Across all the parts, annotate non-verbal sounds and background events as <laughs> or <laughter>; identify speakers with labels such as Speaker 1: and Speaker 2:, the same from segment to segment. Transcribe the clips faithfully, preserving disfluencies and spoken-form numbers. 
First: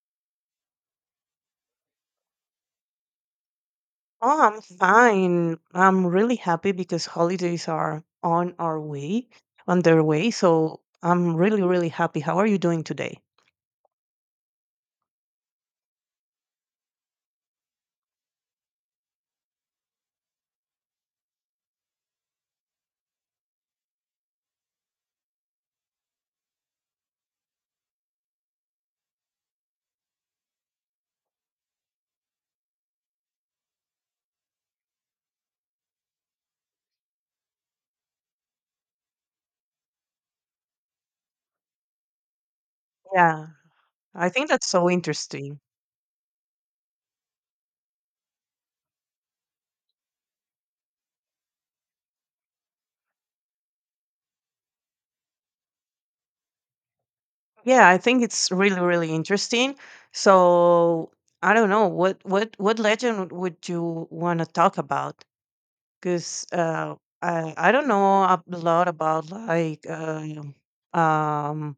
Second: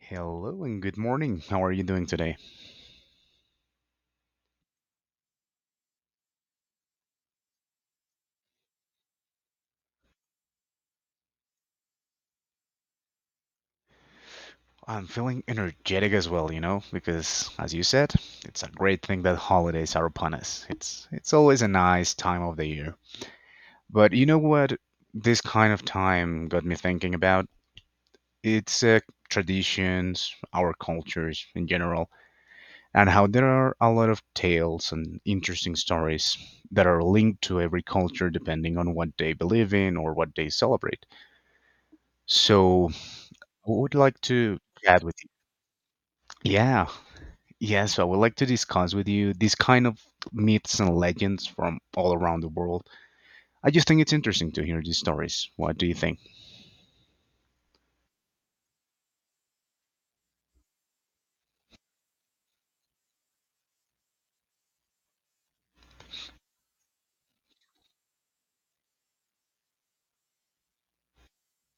Speaker 1: Hello and good morning. How are you doing today?
Speaker 2: Oh, I'm fine. I'm really happy because holidays are on our way, on their way. So I'm really, really happy. How are you doing today?
Speaker 1: I'm feeling energetic as well, you know, because as you said, it's a great thing that holidays are upon us. It's it's always a nice time of the year. But you know what this kind of time got me thinking about? It's uh, traditions, our cultures in general, and how there are a lot of tales and interesting stories that are linked to every culture depending on what they believe in or what they celebrate. So,
Speaker 2: Yeah,
Speaker 1: I would like
Speaker 2: I think
Speaker 1: to
Speaker 2: that's so
Speaker 1: chat with.
Speaker 2: interesting.
Speaker 1: Yeah. Yeah. So I would like to discuss with you these kind of myths and legends from all around the world. I just think it's interesting to hear these stories. What do you think?
Speaker 2: Yeah, I think it's really, really interesting. So I don't know what what what legend would you want to talk about? Because uh, I I don't know a lot about like uh, um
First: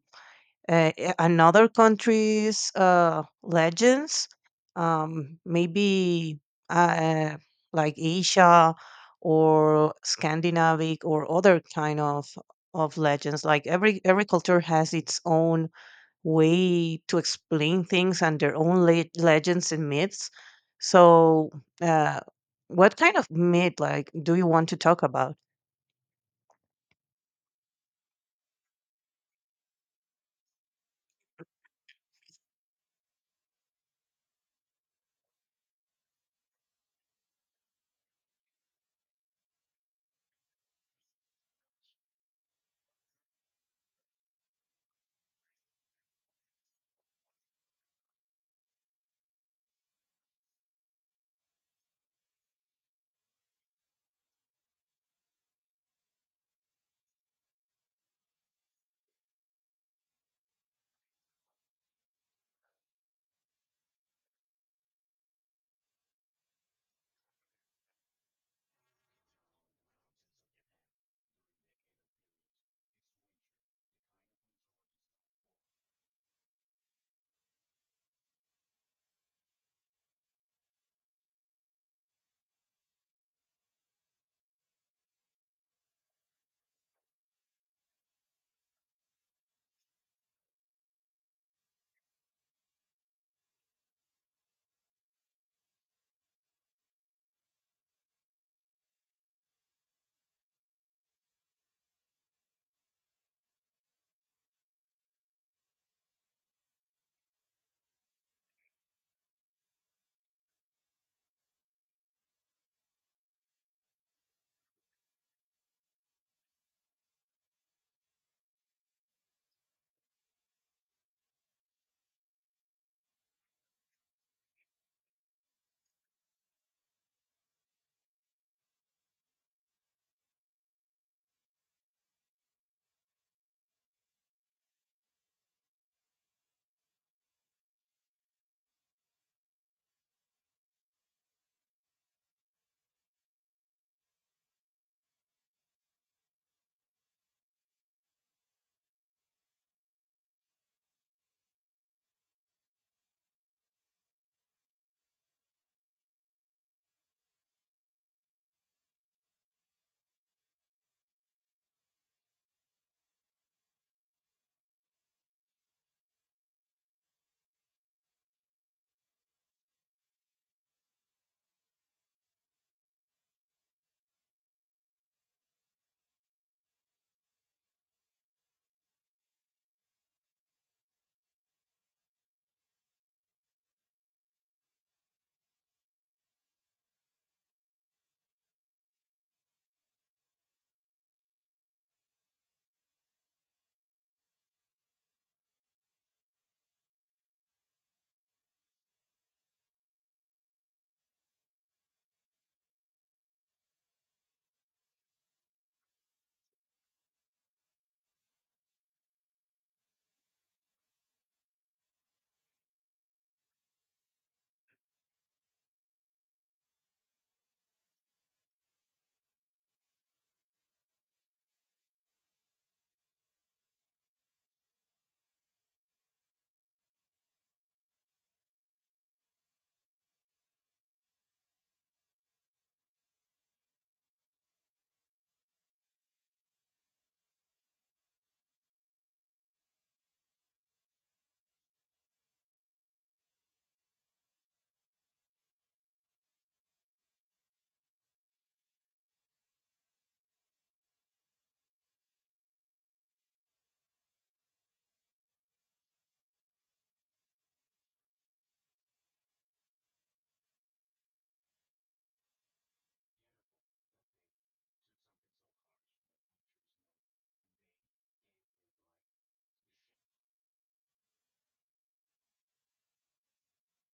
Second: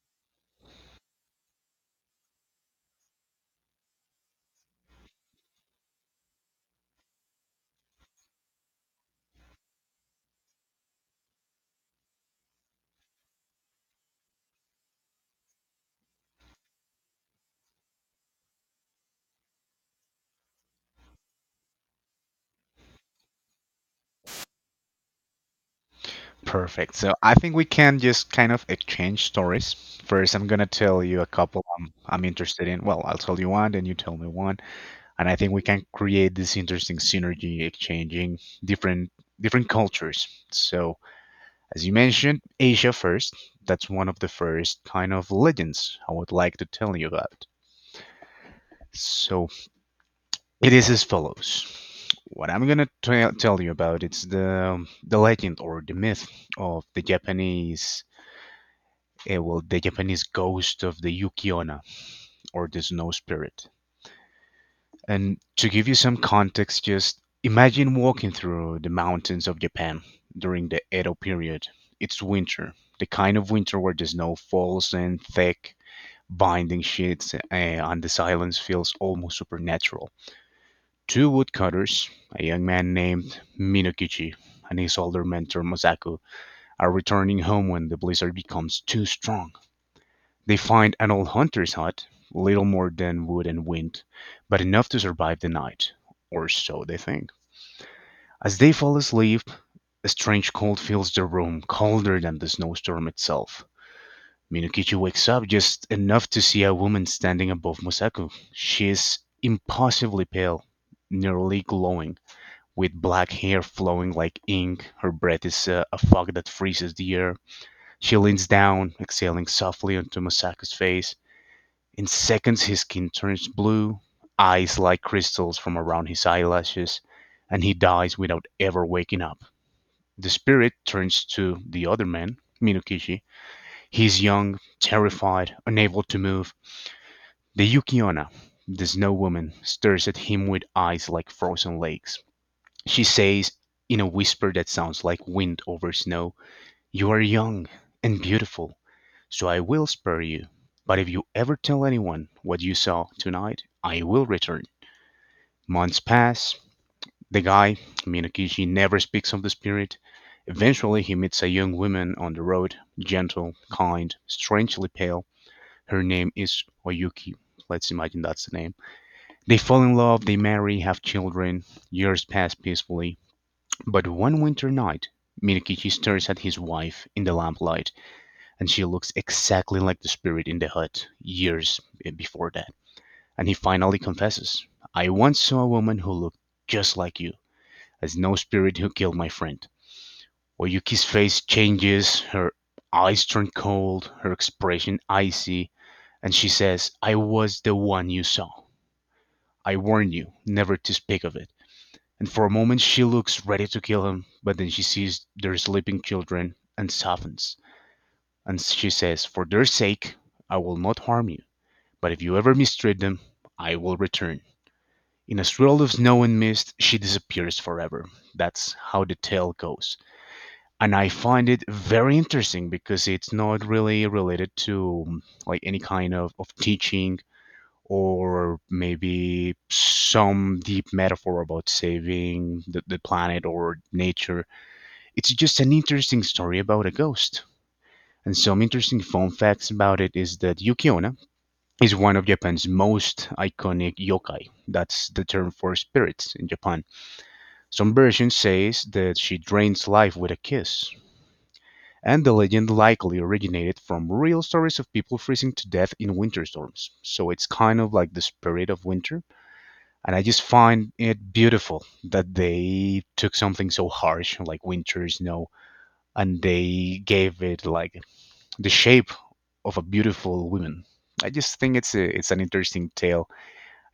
Speaker 2: uh, uh, another country's uh legends. Um, maybe uh like Asia or Scandinavic or other kind of of legends. Like every every culture has its own way to explain things and their own le- legends and myths. So, uh, what kind of myth like do you want to talk about?
Speaker 1: Perfect. So I think we can just kind of exchange stories. First, I'm going to tell you a couple I'm, I'm interested in. Well, I'll tell you one, then you tell me one. And I think we can create this interesting synergy exchanging different different cultures. So, as you mentioned, Asia first. That's one of the first kind of legends I would like to tell you about. So it is as follows. What I'm gonna tell tell you about it's the the legend or the myth of the Japanese, uh, well, the Japanese ghost of the Yukiona or the snow spirit. And to give you some context, just imagine walking through the mountains of Japan during the Edo period. It's winter, the kind of winter where the snow falls in thick, binding sheets, uh, and the silence feels almost supernatural. Two woodcutters, a young man named Minokichi and his older mentor Masaku, are returning home when the blizzard becomes too strong. They find an old hunter's hut, little more than wood and wind, but enough to survive the night, or so they think. As they fall asleep, a strange cold fills the room, colder than the snowstorm itself. Minokichi wakes up just enough to see a woman standing above Masaku. She is impossibly pale, nearly glowing with black hair flowing like ink. Her breath is uh, a fog that freezes the air. She leans down, exhaling softly onto Masaka's face. In seconds, his skin turns blue, eyes like crystals from around his eyelashes, and he dies without ever waking up. The spirit turns to the other man, Minokishi. He's young, terrified, unable to move. The Yukiona, the snow woman, stares at him with eyes like frozen lakes. She says, in a whisper that sounds like wind over snow, "You are young and beautiful, so I will spare you. But if you ever tell anyone what you saw tonight, I will return." Months pass. The guy, Minokichi, never speaks of the spirit. Eventually, he meets a young woman on the road, gentle, kind, strangely pale. Her name is Oyuki. Let's imagine that's the name. They fall in love, they marry, have children. Years pass peacefully. But one winter night Minokichi stares at his wife in the lamplight, and she looks exactly like the spirit in the hut years eh, before that. And he finally confesses, "I once saw a woman who looked just like you, as no spirit who killed my friend." Oyuki's face changes, her eyes turn cold, her expression icy, and she says, "I was the one you saw. I warn you never to speak of it." And for a moment she looks ready to kill him, but then she sees their sleeping children and softens. And she says, "For their sake, I will not harm you, but if you ever mistreat them, I will return." In a swirl of snow and mist, she disappears forever. That's how the tale goes. And I find it very interesting because it's not really related to um, like any kind of, of teaching or maybe some deep metaphor about saving the, the planet or nature. It's just an interesting story about a ghost. And some interesting fun facts about it is that Yukiona is one of Japan's most iconic yokai. That's the term for spirits in Japan. Some versions says that she drains life with a kiss. And the legend likely originated from real stories of people freezing to death in winter storms. So it's kind of like the spirit of winter. And I just find it beautiful that they took something so harsh like winter, snow, and they gave it like the shape of a beautiful woman. I just think it's a, it's an interesting tale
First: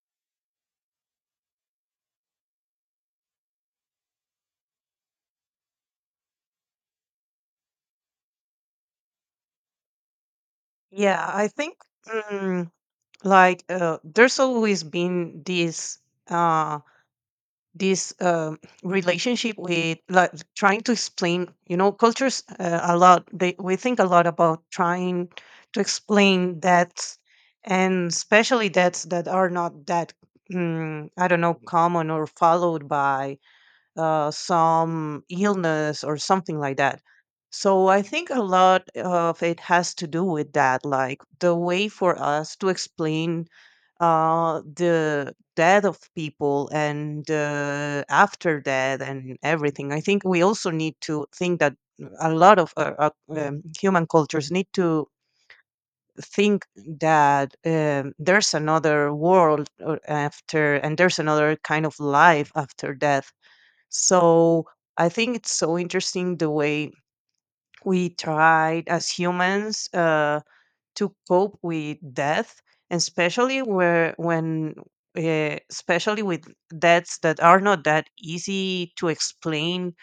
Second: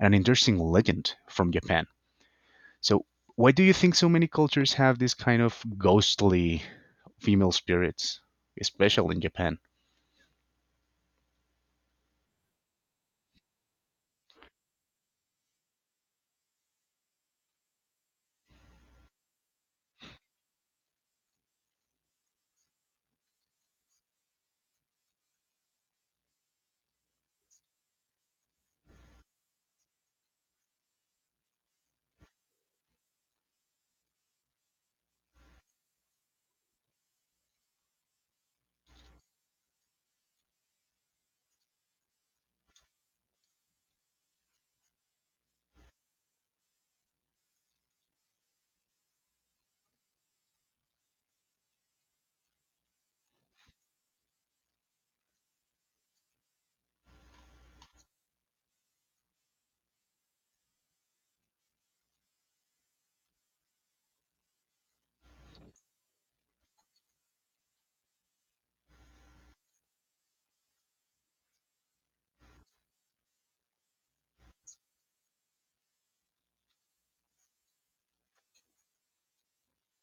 Speaker 1: and an interesting legend from Japan. So, why do you think so many cultures have this kind of ghostly female spirits, especially in Japan?
Speaker 2: Yeah, I think mm, like uh, there's always been this. Uh, this um relationship with like trying to explain you know cultures uh, a lot they we think a lot about trying to explain that, and especially debts that are not that mm, I don't know common or followed by uh, some illness or something like that. So I think a lot of it has to do with that, like the way for us to explain uh, the death of people and uh, after death and everything. I think we also need to think that a lot of uh, uh, um, human cultures need to think that um, there's another world or after, and there's another kind of life after death. So I think it's so interesting the way we tried as humans. Uh, to cope with death, and especially where when uh, especially with deaths that are not that easy to explain.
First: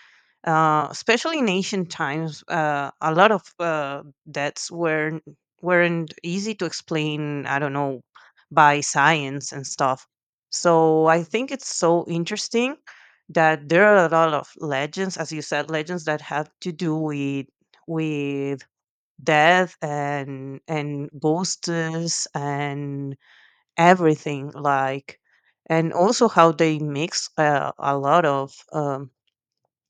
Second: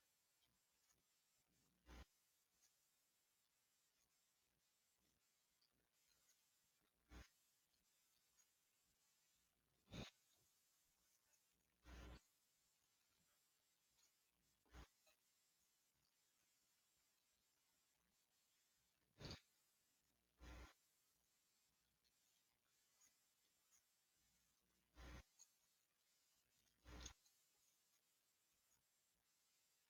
Speaker 2: Uh, especially in ancient times, uh, a lot of uh, deaths were weren't easy to explain. I don't know, by science and stuff. So I think it's so interesting that there are a lot of legends, as you said, legends that have to do with with death and and ghosts and everything like, and also how they mix uh, a lot of um,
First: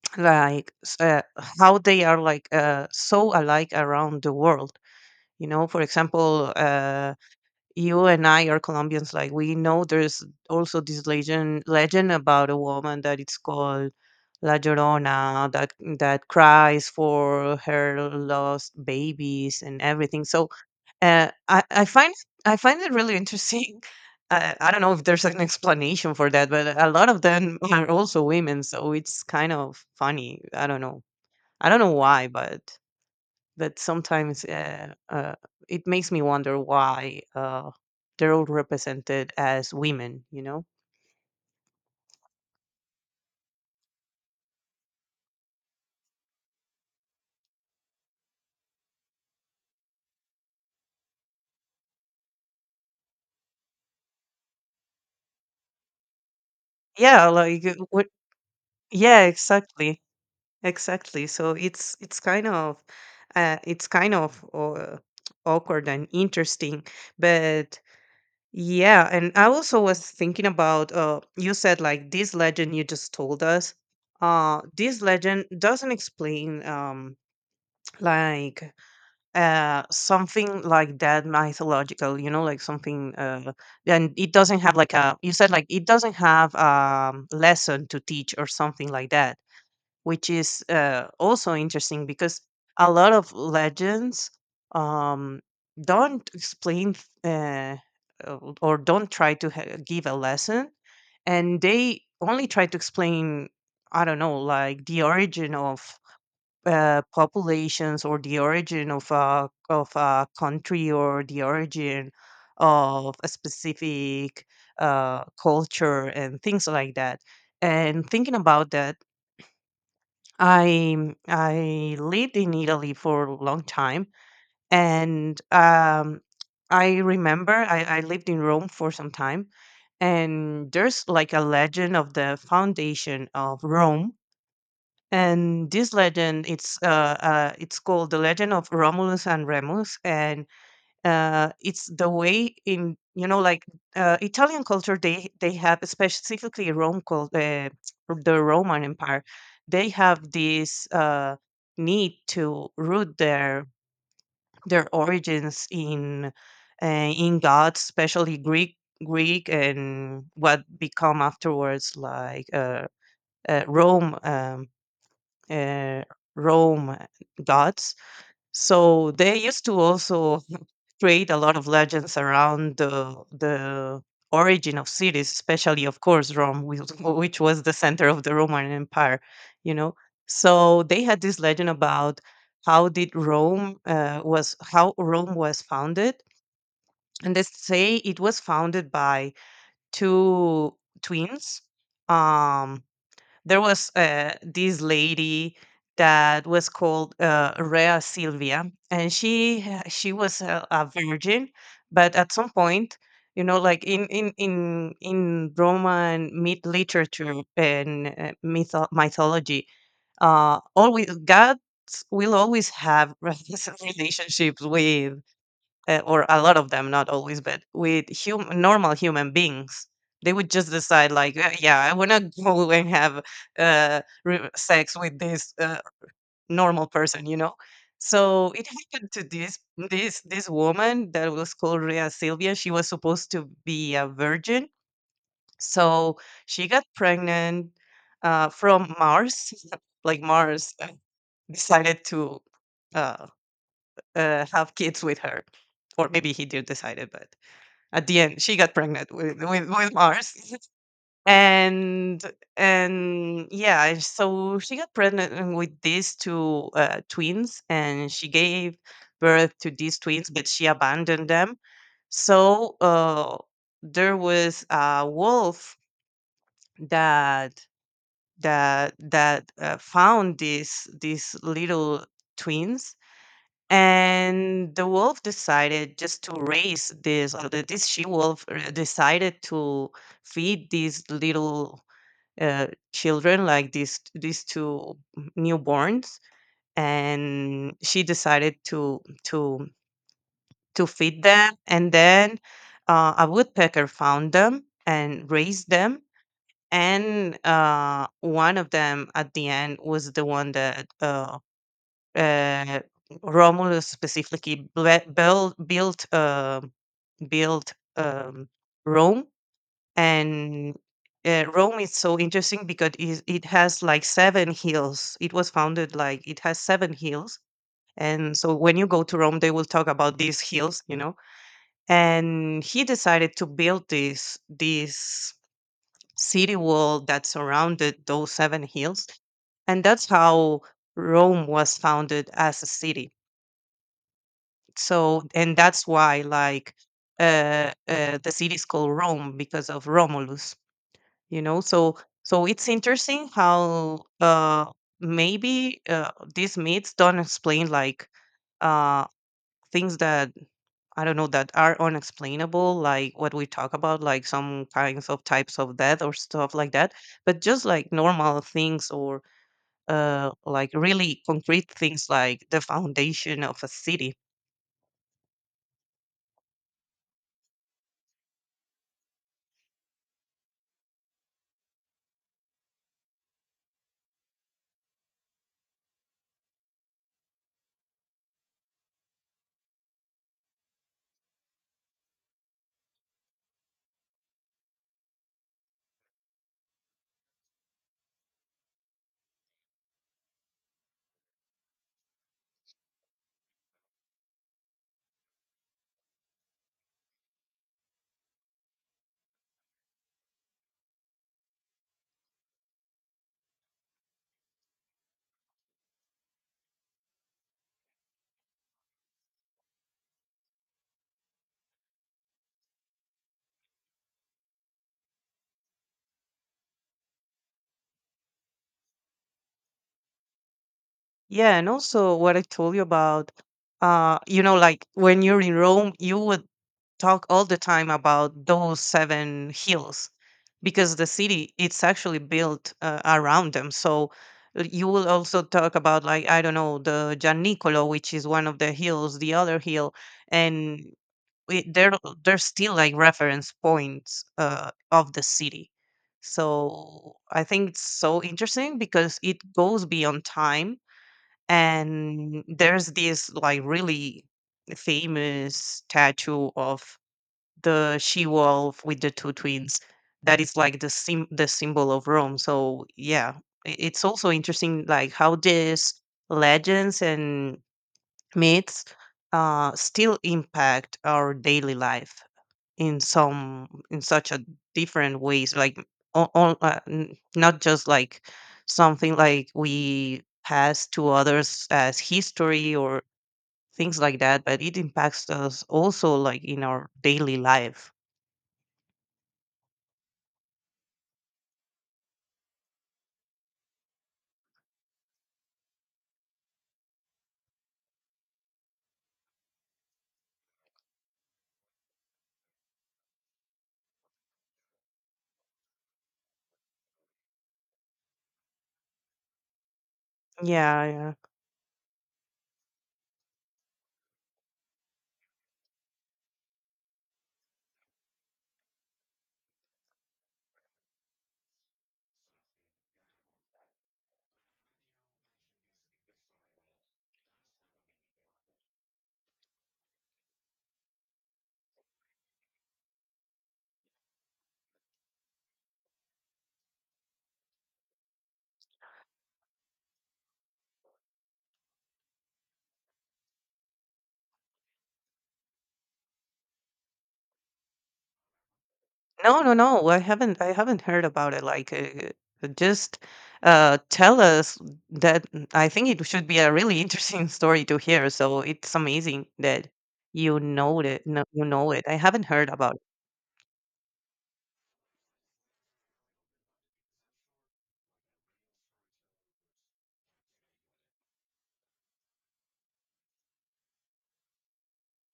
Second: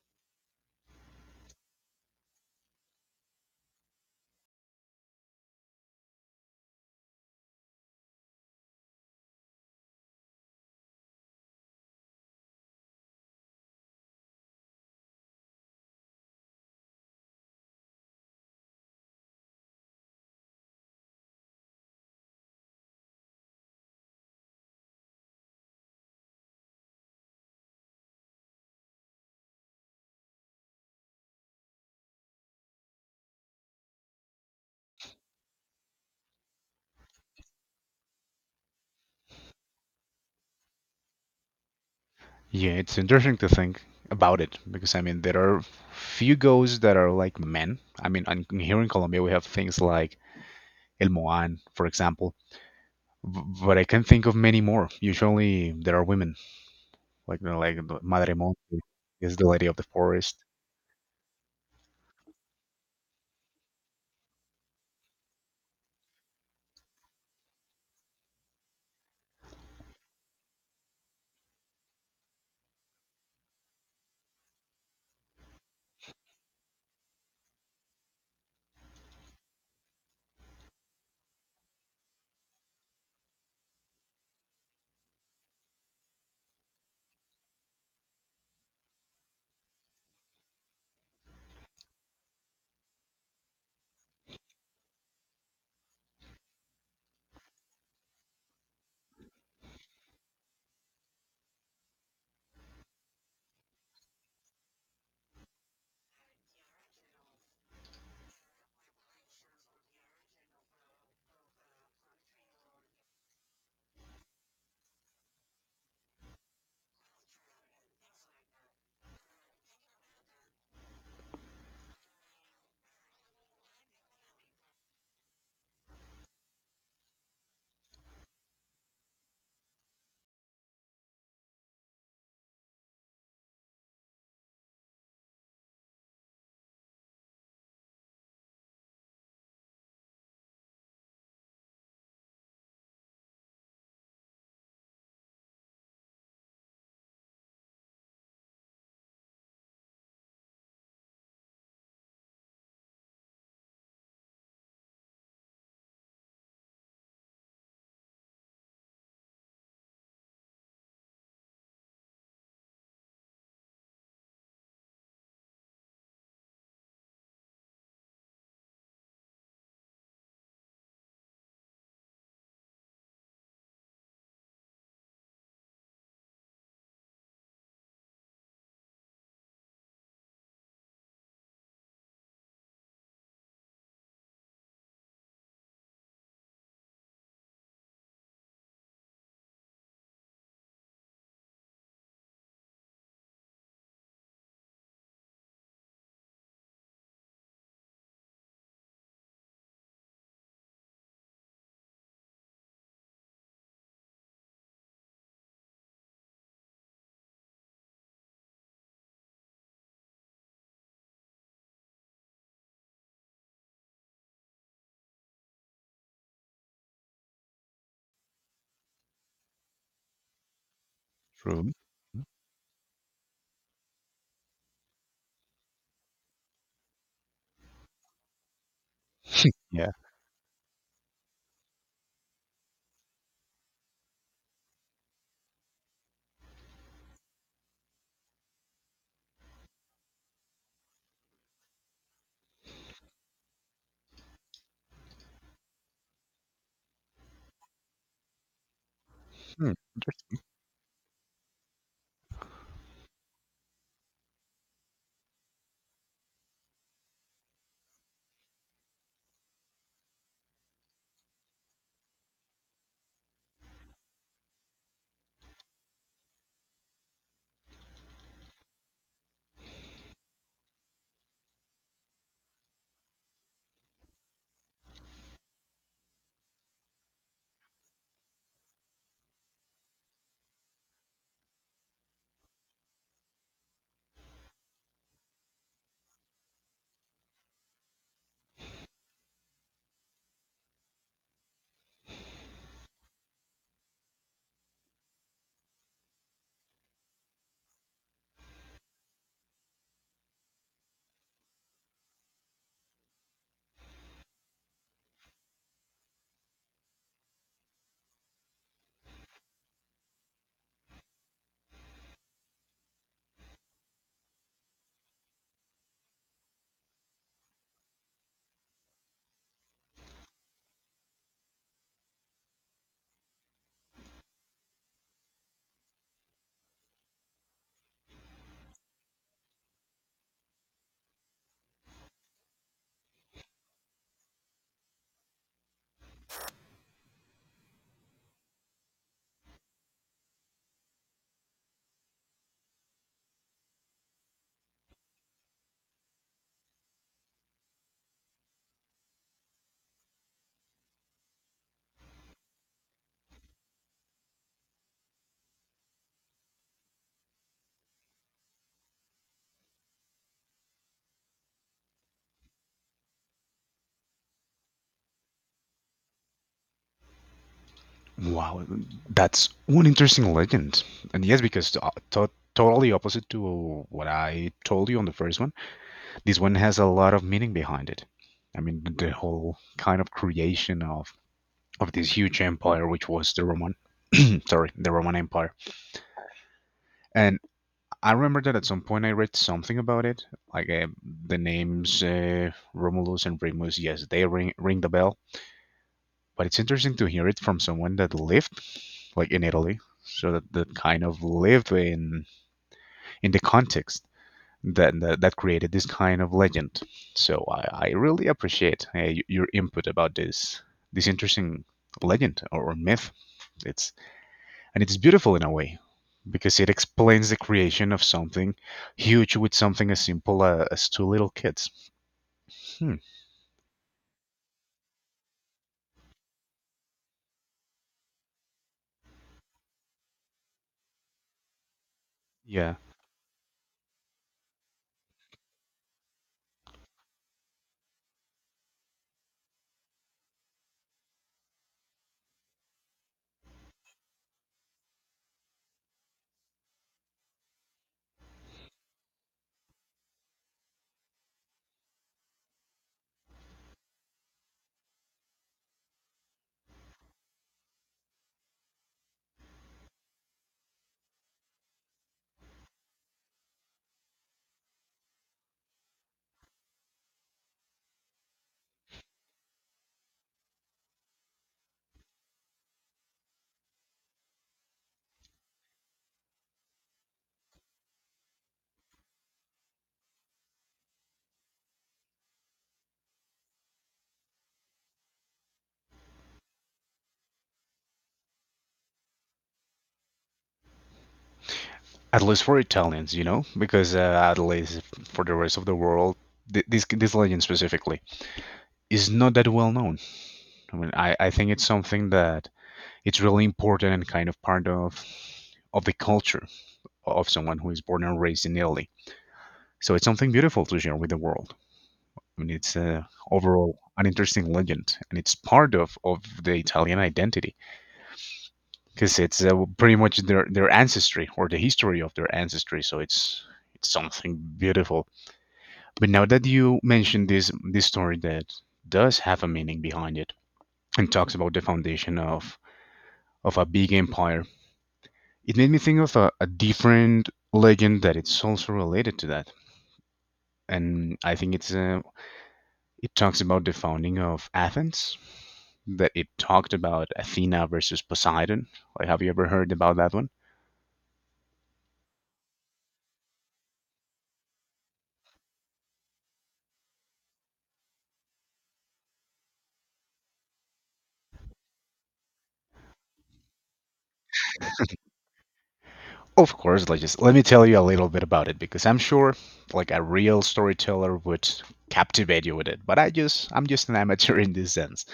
Speaker 2: <sniffs> like s- uh, how they are like uh, so alike around the world. You know, for example, uh, you and I are Colombians. Like we know, there's also this legend legend about a woman that it's called La Llorona that that cries for her lost babies and everything. So uh, I I find I find it really interesting. <laughs> I, I don't know if there's an explanation for that, but a lot of them <laughs> are also women, so it's kind of funny. I don't know. I don't know why, but that sometimes uh, uh, it makes me wonder why uh, they're all represented as women, you know?
Speaker 1: Yeah, it's interesting to think about it because I mean there are few ghosts that are like men. I mean, and here in Colombia we have things like El Moan, for example. B- But I can think of many more. Usually there are women,
Speaker 2: Yeah,
Speaker 1: like you know,
Speaker 2: like uh,
Speaker 1: like the
Speaker 2: what?
Speaker 1: Madre Monte
Speaker 2: Yeah,
Speaker 1: is the lady of the
Speaker 2: exactly,
Speaker 1: forest.
Speaker 2: exactly. So it's it's kind of uh, it's kind of uh, awkward and interesting, but yeah. And I also was thinking about uh you said like this legend you just told us. Uh this legend doesn't explain um <tsk> like uh something like that mythological, you know, like something uh, and it doesn't have like a, you said, like it doesn't have um lesson to teach or something like that, which is uh, also interesting because a lot of legends um, don't explain uh, uh, or don't try to ha- give a lesson, and they only try to explain, I don't know, like the origin of uh, populations, or the origin of a of a country, or the origin of a specific uh, culture and things like that. And thinking about that, I I lived in Italy for a long time, and um, I remember I, I lived in Rome for some time, and there's like a legend of the foundation of Rome, and this legend it's uh, uh it's called the legend of Romulus and Remus, and uh, it's the way in, you know, like uh, Italian culture, they they have specifically Rome called uh, the Roman Empire. They have this uh, need to root their their origins in uh, in gods, especially Greek Greek and what become afterwards like uh, uh, Rome um, uh, Rome gods. So they used to also <laughs> create a lot of legends around the the origin of cities, especially of course Rome, which <laughs> which was the center of the Roman Empire. You know, so they had this legend about how did Rome uh, was how Rome was founded, and they say it was founded by two twins. Um, there was uh, this lady that was called uh, Rea Silvia, and she ha- she was a, a virgin, but at some point, you know, like in in in in Roman myth literature and uh, mytho- mythology, uh, always gods will always have <laughs> relationships with uh, or a lot of them, not always, but with hum- normal human beings, they would just decide, like, "Uh,
Speaker 1: True.
Speaker 2: yeah, I want to <laughs> go and have uh, re- sex with this uh, normal person, you know. So it happened to this
Speaker 1: Yeah.
Speaker 2: this this woman that was called Rhea Silvia. She was supposed to be a virgin, so she got pregnant uh, from Mars. <laughs> Like Mars uh, decided to uh, uh, have kids with her, or maybe he did decide it, but at the end, she got pregnant with with,
Speaker 1: Hmm.
Speaker 2: with Mars,
Speaker 1: Interest.
Speaker 2: <laughs> and and yeah, so she got pregnant uh, with these two uh, twins, and she gave birth to these twins, but she abandoned them. So uh, there was a wolf that that that uh, found these these little twins, and the wolf decided just to raise this, or the, this she wolf uh, decided to feed these little uh, children, like these these two newborns, and she decided to to to feed them, and then uh, a woodpecker found them and raised them. And uh, one of them at the end was the one that uh, uh, Romulus specifically ble build built, um, built, um, Rome, and, uh, Rome is so interesting because is it has, like, seven hills. It was founded, like it has seven hills, and so when you go to Rome, they will talk about these hills, you know? And he decided to build this this city wall that surrounded those seven hills, and that's how Rome was founded as a city. So, and that's why like uh, uh the city is called Rome because of Romulus, you know. So so it's interesting how uh maybe uh, these myths don't explain like uh things that I don't know that are unexplainable, like what we talk about, like some kinds of types of death or stuff like that, but just like normal things, or uh, like really concrete things like the foundation of a city.
Speaker 1: Wow, that's one interesting legend. And yes, because uh, to totally opposite to what I told you on the first one, this one has a lot of meaning behind it. I mean, the the whole kind of creation of of this huge empire, which was the Roman, <clears throat> sorry, the Roman Empire. And I remember that at some point I read something about it, like uh, the names uh, Romulus and Remus. Yes, they ring ring the bell, but it's interesting to hear it from someone that lived like in Italy, so that, that kind of lived in in the context that that, that created this kind of legend. So I, I really appreciate uh, y- your input about this this interesting legend or, or myth. It's and it's beautiful in a way because it explains the creation of something huge with something as simple uh, as two little
Speaker 2: Yeah, and
Speaker 1: kids.
Speaker 2: also what I told you
Speaker 1: Hmm.
Speaker 2: about, uh, you know, like when you're in Rome, you would talk all the time about those seven hills, because the city it's actually built
Speaker 1: Yeah.
Speaker 2: uh, around them. So uh, you will also talk about, like, I don't know, the giannicolo, which is one of the hills, the other hill, and it, they're they're still like reference points uh, of the city. So I think it's so interesting because it goes beyond time, and there's this like really famous statue of the she wolf with the two twins that is like the sim- the symbol of Rome. So yeah, i- it's also interesting like how these legends and myths uh, still impact our daily life in some, in such a different ways. Like on, uh, n- not just like something like we pass to others as history or things like that, but it impacts us also like in our daily life.
Speaker 1: At least for Italians, you know, because uh, at least for the rest of the world, th- this this legend specifically is not that well known. I mean, I, I think it's something that it's really important and kind of part of of the culture of someone who is born and raised in Italy. So it's something beautiful to
Speaker 2: Yeah,
Speaker 1: share with
Speaker 2: yeah.
Speaker 1: the world. I mean, it's uh, overall an interesting legend, and it's part of, of the Italian identity because it's uh, pretty much their, their ancestry or the history of their ancestry. So it's it's something beautiful. But now that you mentioned this this story that does have a meaning behind it and talks about the foundation of of a big empire, it made me think of a, a different legend that it's also related to that. And I think it's uh, it talks about the founding of Athens, that it talked about Athena versus Poseidon. Like, have you
Speaker 2: No,
Speaker 1: ever
Speaker 2: no,
Speaker 1: heard
Speaker 2: no.
Speaker 1: about
Speaker 2: I
Speaker 1: that one?
Speaker 2: haven't. I haven't heard about it. Like, uh, uh, just uh, tell us that. Mm, I think it should be a really <laughs> interesting story to hear. So it's amazing that you know it. No, you know it. I haven't heard about it.
Speaker 1: Of course, like just let me tell you a little bit about it because I'm sure like a real storyteller would captivate you with it. But I just I'm just an amateur in this sense.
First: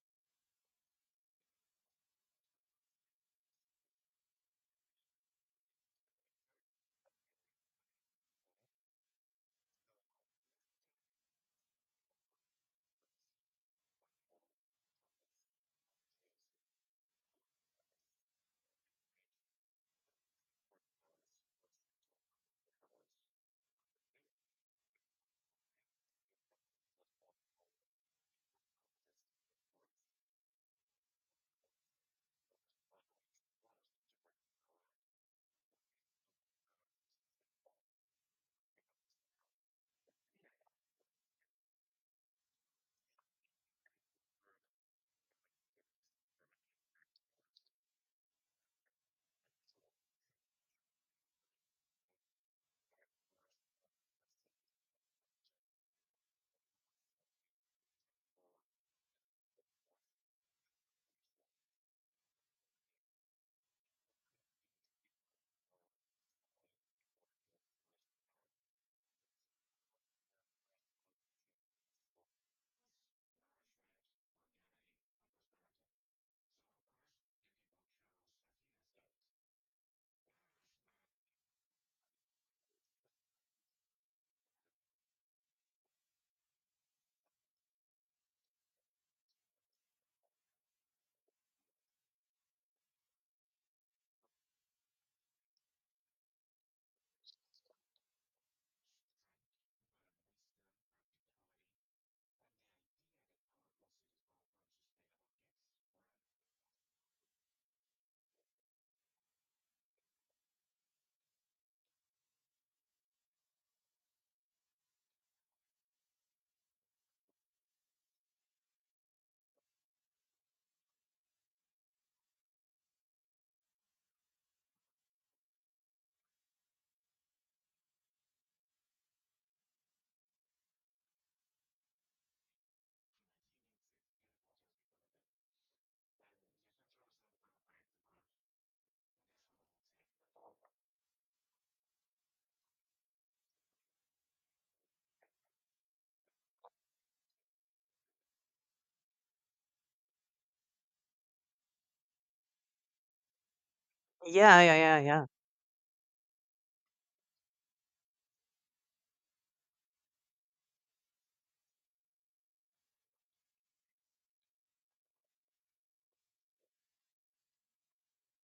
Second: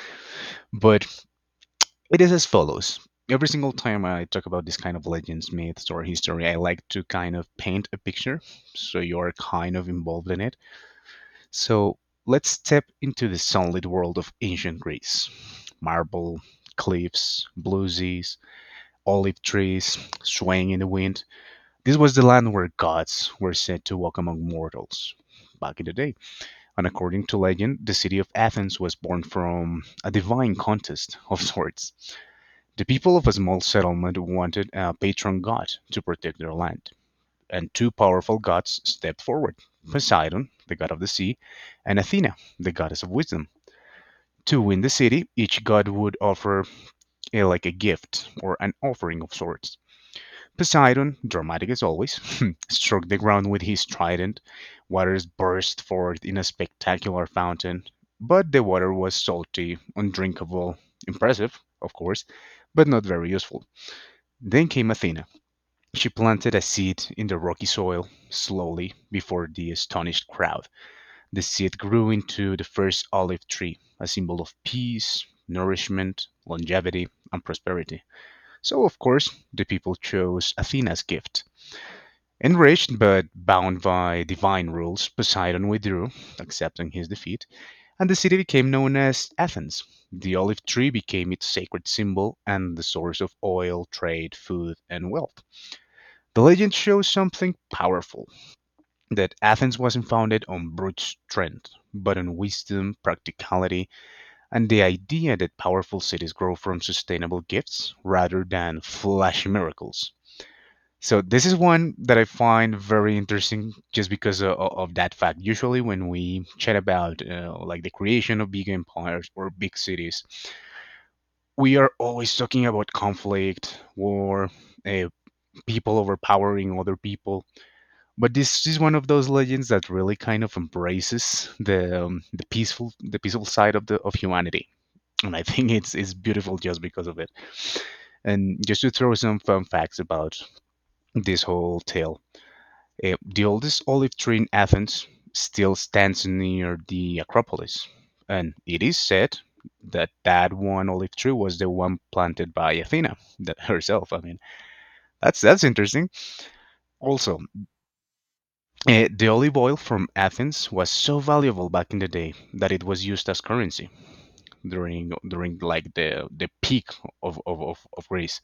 Speaker 1: But it is as follows. Every single time I talk about this kind of legends, myths, or history, I like to kind of paint a picture so you're kind of involved in it. So let's step into the sunlit world of ancient Greece: marble, cliffs, blue seas, olive trees swaying in the wind. This was the land where gods were said to walk among mortals back in the day. And according to legend, the city of Athens was born from a divine contest of sorts. The people of a small settlement wanted a patron god to protect their land, and two powerful gods stepped forward: Poseidon, the god of the sea, and Athena, the goddess of wisdom. To win the city, each god would offer eh, like a gift or an offering of sorts. Poseidon, dramatic as always, <laughs> struck the ground with his trident. Waters burst forth in a spectacular fountain, but the water was salty, undrinkable, impressive, of course, but not very useful. Then came Athena. She planted a seed in the rocky soil, slowly, before the astonished crowd. The seed grew into the first olive tree, a symbol of peace, nourishment, longevity, and prosperity. So, of course, the people chose Athena's gift. Enraged but bound by divine rules, Poseidon withdrew, accepting his defeat, and the city became known as Athens. The olive tree became its sacred symbol and the source of oil, trade, food, and wealth. The legend shows something powerful: that Athens wasn't founded on brute strength, but on wisdom, practicality, and the idea that powerful cities grow from sustainable gifts rather than flashy miracles. So, this is one that I find very interesting just because of, of that fact. Usually, when we chat about uh, like the creation of big empires or big cities, we are always talking about conflict, war, uh, people overpowering other people. But this is one of those legends that really kind of embraces the um, the peaceful the peaceful side of the of humanity, and I think it's it's beautiful just because of it. And just to throw some fun facts about this whole tale, eh, the oldest olive tree in Athens still stands near the Acropolis, and it is said that that one olive tree was the one planted by Athena that herself. I mean,
Speaker 2: Yeah, yeah, yeah, yeah.
Speaker 1: that's that's interesting. Also, Eh, the olive oil from Athens was so valuable back in the day that it was used as currency during during like the the peak of of, of, of Greece.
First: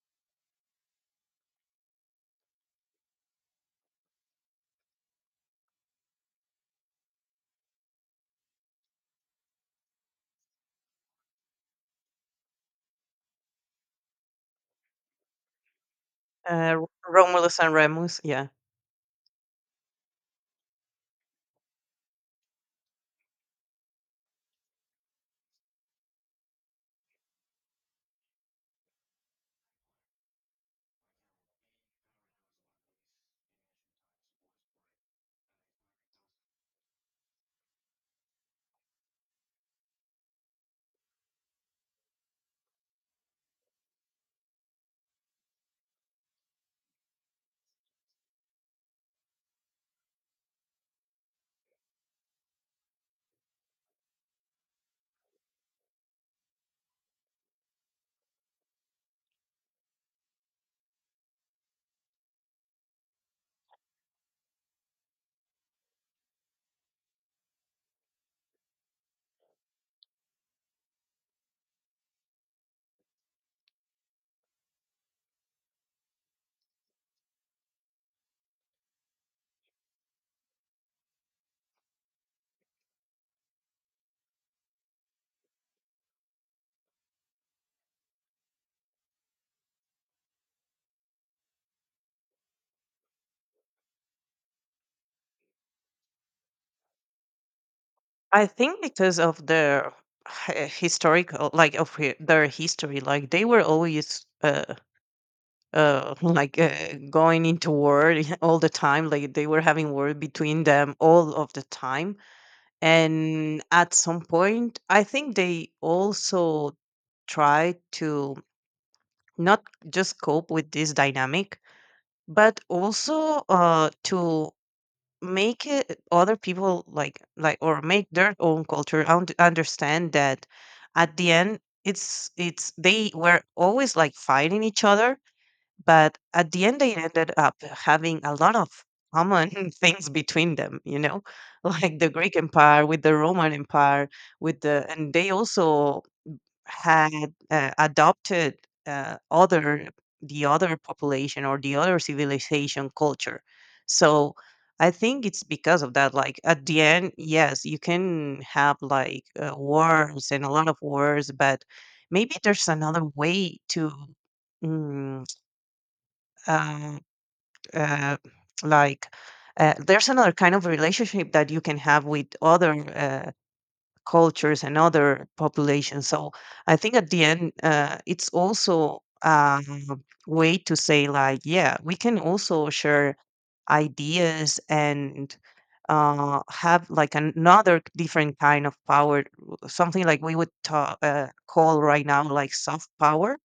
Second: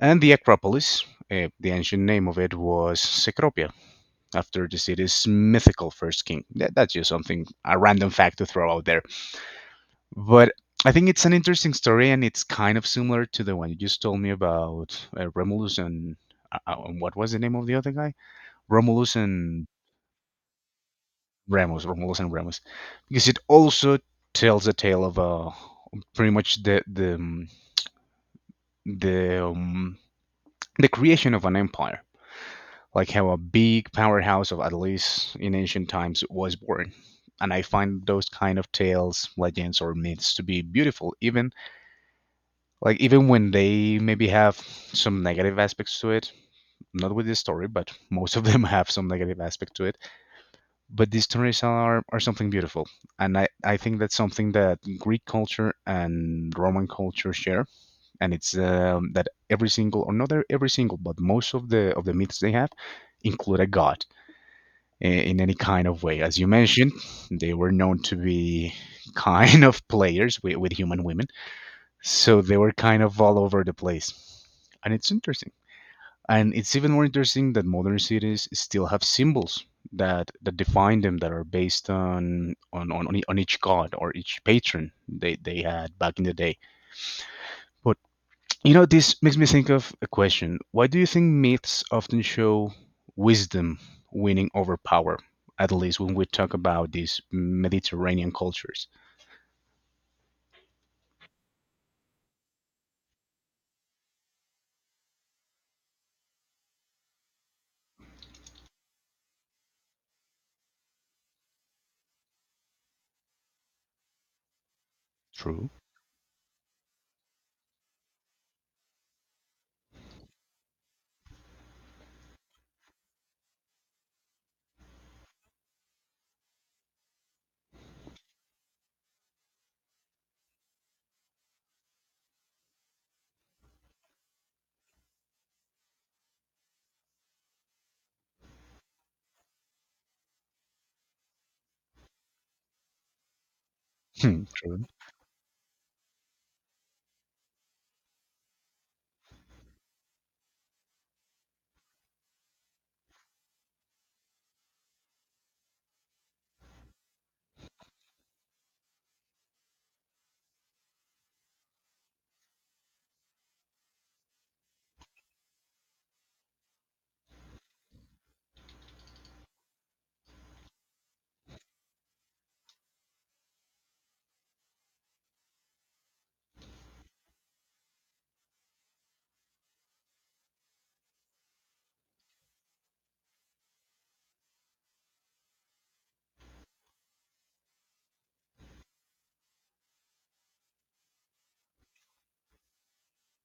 Speaker 1: And the Acropolis, eh, the ancient name of it was Cecropia, after the city's mythical first king. That, that's just something a random fact to throw out there. But I think it's an interesting story, and it's kind of similar to the one you just told me about uh, Romulus and. Uh, uh,
Speaker 2: Uh,
Speaker 1: what was the name
Speaker 2: Romulus
Speaker 1: of the
Speaker 2: and
Speaker 1: other guy?
Speaker 2: Remus. Yeah,
Speaker 1: Romulus and Ramos, Romulus and Remus, because it also tells the tale of uh, pretty much the the um, the um, the creation of an empire, like how a big powerhouse of at least in ancient times was born. And I find those kind of tales, legends, or myths to be beautiful, even like even when they maybe have some negative aspects to it. Not with this story, but most of them <laughs> have some negative aspect to it. But these stories are, are something beautiful, and I, I think that's something that Greek culture and Roman culture share, and it's um, that every single, or not every single, but most of the of the myths they have include a god i- in any kind of way. As you mentioned, they were known to be <laughs> kind of players with, with human women, so they were kind of all over the place. And it's interesting, and it's even more interesting that modern cities still have symbols that that define them, that are based on on on, on e, on each god or each patron they they had back in the day. But you know, this makes me think of a question. Why do you think myths often show wisdom winning over power? At least when we talk about these Mediterranean
Speaker 2: I think
Speaker 1: cultures.
Speaker 2: because of their h- historical, like of hi- their history, like they were always. Uh, uh <laughs> like uh, going into war <laughs> all the time, like they were having war between them all of the time, and at some point I think
Speaker 1: True.
Speaker 2: they also try to not just cope with this dynamic, but also uh to make it, other people like like or make their own culture und- understand that at the end it's it's they were always like fighting each other, but at the end, they ended up having a lot of common <laughs> things between them, you know, <laughs> like the Greek Empire with the Roman Empire,
Speaker 1: Hmm,
Speaker 2: with
Speaker 1: true.
Speaker 2: the, and they also had uh, adopted uh, other, the other population or the other civilization culture. So I think it's because of that. Like at the end, yes, you can have like uh, wars and a lot of wars, but maybe there's another way to mm, uh, uh, like uh, there's another kind of relationship that you can have with other uh, cultures and other populations. So I think at the end, uh, it's also a way to say like, yeah, we can also share ideas and uh, have like another different kind of power, something like we would ta- uh, call right now like soft power.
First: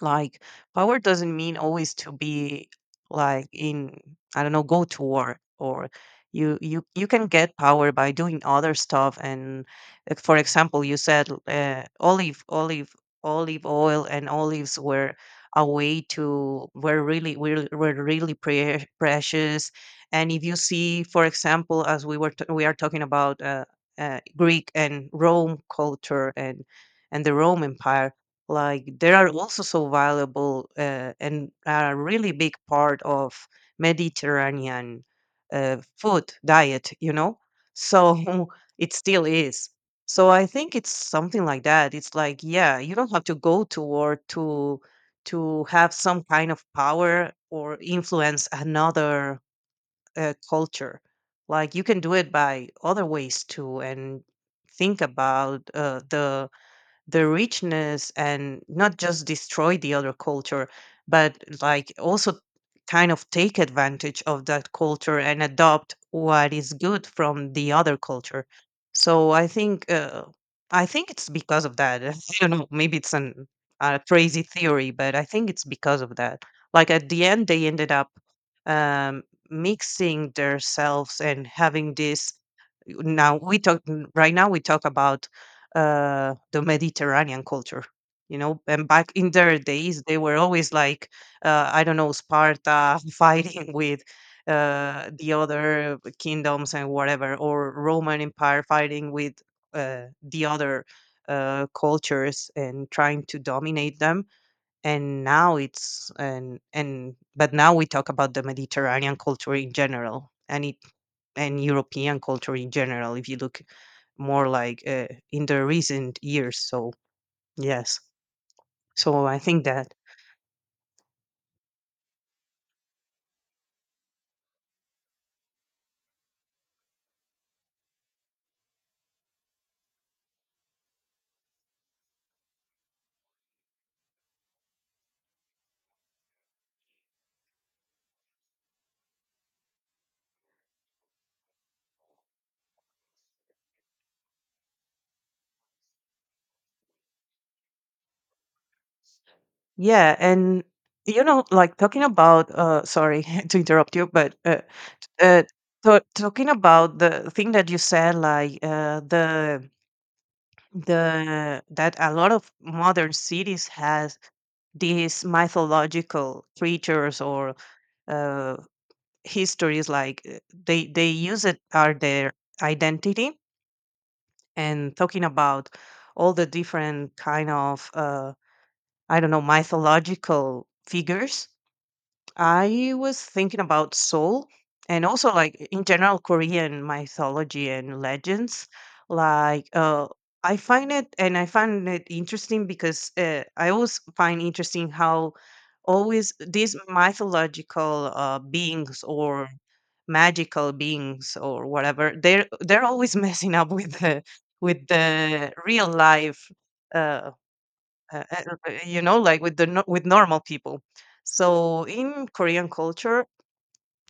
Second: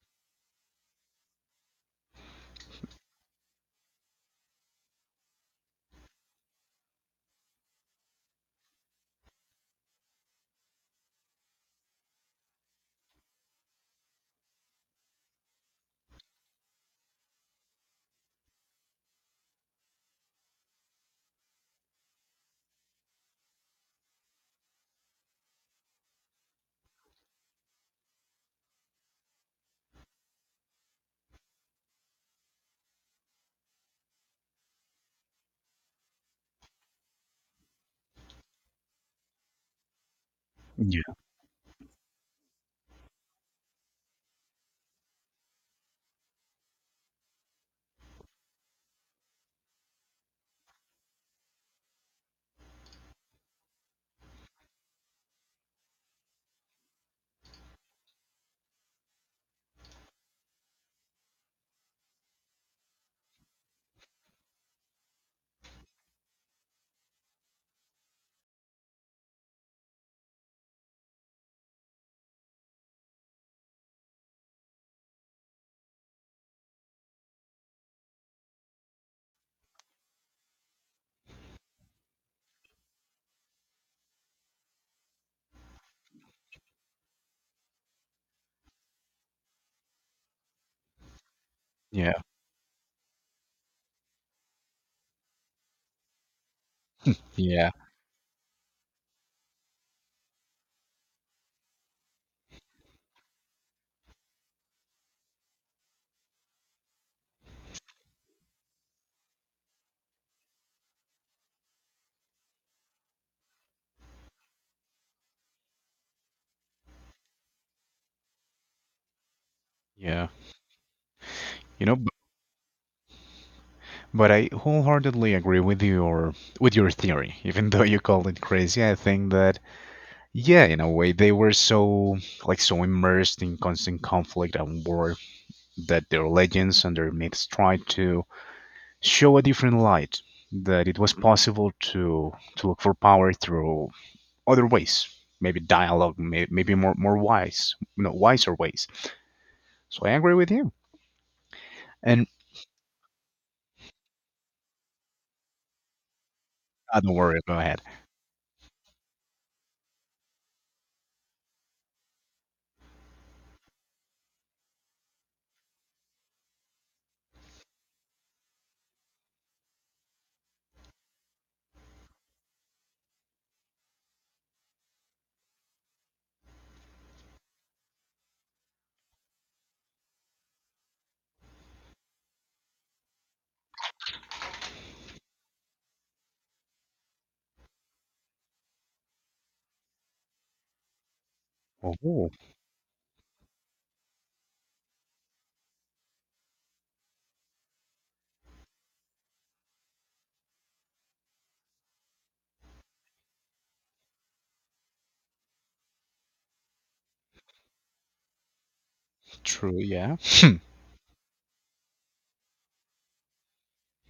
Speaker 2: Like power doesn't mean always to be like in, I don't know, go to war, or you you you can get power by doing other stuff. And like, for example, you said uh, olive olive olive oil and olives were a way to, were really were, were really pre- precious. And if you see, for example, as we were t- we are talking about uh, uh, Greek and Rome culture, and and the Rome Empire, like they are also so valuable uh, and are a really big part of Mediterranean uh, food diet, you know? So <laughs> it still is. So I think it's
Speaker 1: Yeah.
Speaker 2: something like that. It's like, yeah, you don't have to go to war to to have some kind of power or influence another uh, culture. Like you can do it by other ways too. And think about uh, the the richness, and not just destroy the other culture, but like also kind of take advantage of that culture and adopt what is good from the other culture. So i think uh, i think it's because of that. <laughs> I don't know, maybe it's an, a crazy theory, but I think it's because of that. Like at the end they ended up um, mixing themselves and having this, now we talk right now we talk about uh, the Mediterranean culture. You know, and back in their days, they were always like, uh, I don't
Speaker 1: Yeah.
Speaker 2: know, Sparta <laughs> fighting with uh, the other kingdoms and whatever,
Speaker 1: Yeah.
Speaker 2: or Roman Empire fighting with uh, the other uh, cultures and trying to dominate them. And now it's and and but now we talk about the mediterranean culture in general, and it and european culture in general, if you look more like uh, in the recent years. So yes, so I think that.
Speaker 1: Yeah. You know, but I wholeheartedly agree with your with your theory. Even though you called it crazy, I think that yeah, in a way they were so like so immersed in constant conflict and war that their legends and their myths tried to show a different light, that it was possible to to look for power through other ways, maybe dialogue, may, maybe more more wise, no wiser ways. So I
Speaker 2: Yeah.
Speaker 1: agree with
Speaker 2: And
Speaker 1: you.
Speaker 2: you know, like talking
Speaker 1: And
Speaker 2: about uh sorry <laughs> to interrupt you, but uh, uh to- talking about
Speaker 1: uh, don't
Speaker 2: the
Speaker 1: worry,
Speaker 2: thing
Speaker 1: go
Speaker 2: that you
Speaker 1: ahead.
Speaker 2: said, like uh the the that a lot of modern cities has these mythological creatures or uh, histories, like uh, they they use it, are their identity. And talking about all the different kind of uh, I don't know, mythological figures, I was thinking about Seoul, and also like in general Korean mythology and legends. Like uh I find it, and I find it
Speaker 1: Oh,
Speaker 2: interesting because uh, I always find interesting how always these mythological uh, beings or magical beings or whatever, they're they're always <laughs> messing up with the with the real life, uh, uh, uh, uh, uh, you know, like with the
Speaker 1: true,
Speaker 2: no- with
Speaker 1: yeah,
Speaker 2: normal people. So in Korean culture,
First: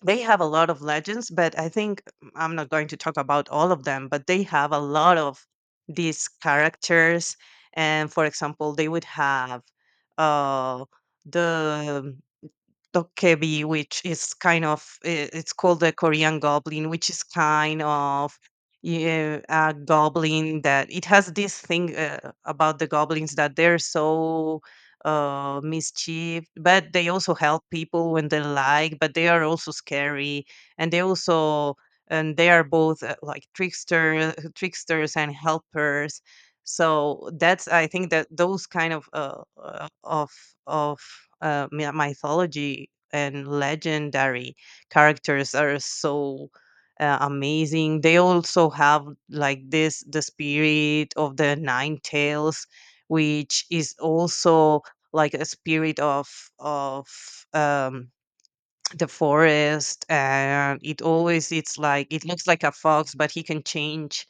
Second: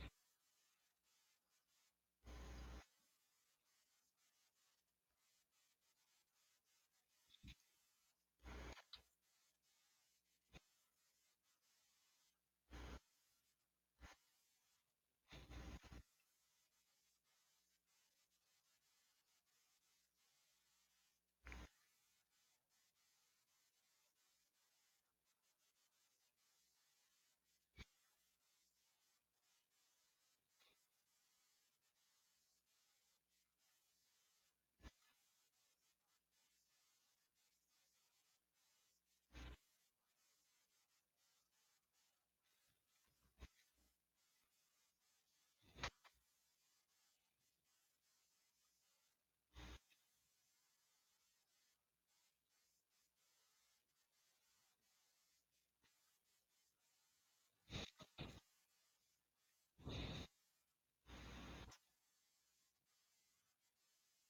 Speaker 2: they have a lot of legends, but I think, mm, I'm not going to talk about all of them. But they have a lot of these characters, and for example, they would have uh, the Dokebi, which is kind of, i- it's called the Korean goblin, which is kind of, yeah, a goblin, that it has this thing uh, about the goblins, that they're so uh mischief, but they also help people when they like, but they are also scary. And they also, and they are both uh, like trickster tricksters and helpers. So that's, I think that those kind of uh, uh, of of uh, my- mythology and legendary characters are so uh, amazing. They also have like this, the spirit of the nine tails, which is also like a spirit of of um the forest, and it always, it's like it looks like a fox but he can change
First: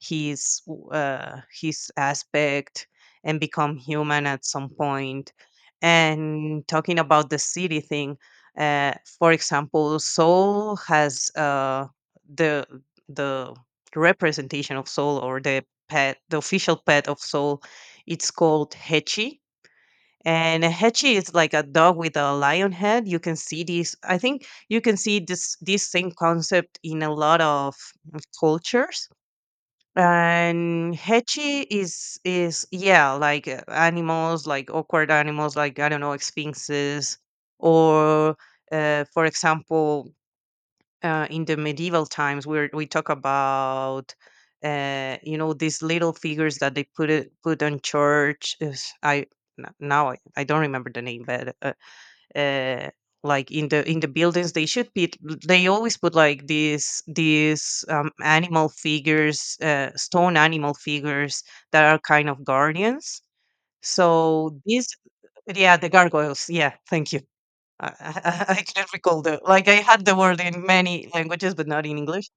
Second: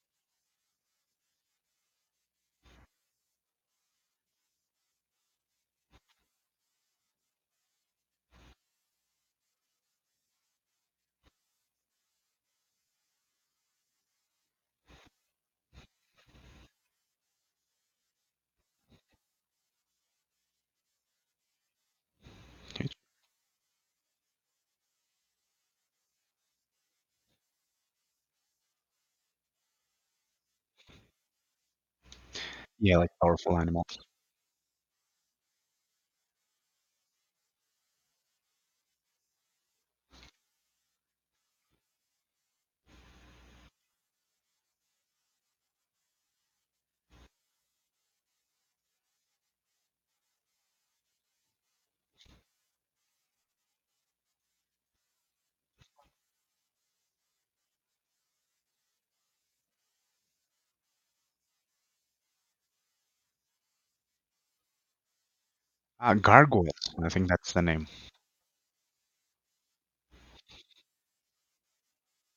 Speaker 2: his w- uh his aspect and become human at some point point. And talking about the city thing, uh for example soul has uh the the representation of soul, or the pet, the official pet of soul. It's called hechi. And Hechi is like a dog with a lion head. You can see this. I think you can see this this same concept in a lot of cultures. And Hechi is is
Speaker 1: yeah, like
Speaker 2: yeah, like
Speaker 1: powerful
Speaker 2: uh,
Speaker 1: animals.
Speaker 2: animals, like awkward animals, like I don't know, sphinxes, or uh, for example, uh, in the medieval times where we talk about uh, you know, these little figures that they put it put on church, is- I n- now I I don't remember the name, but uh, uh, like in the in the buildings they should be, they always put like these these um, animal figures, uh, stone animal figures that are kind of guardians. So these, yeah, the
Speaker 1: Uh,
Speaker 2: gargoyles, yeah,
Speaker 1: gargoyles. I
Speaker 2: thank you.
Speaker 1: think that's the name.
Speaker 2: I I <laughs> I couldn't recall the, like I had the word in many languages, but not in English.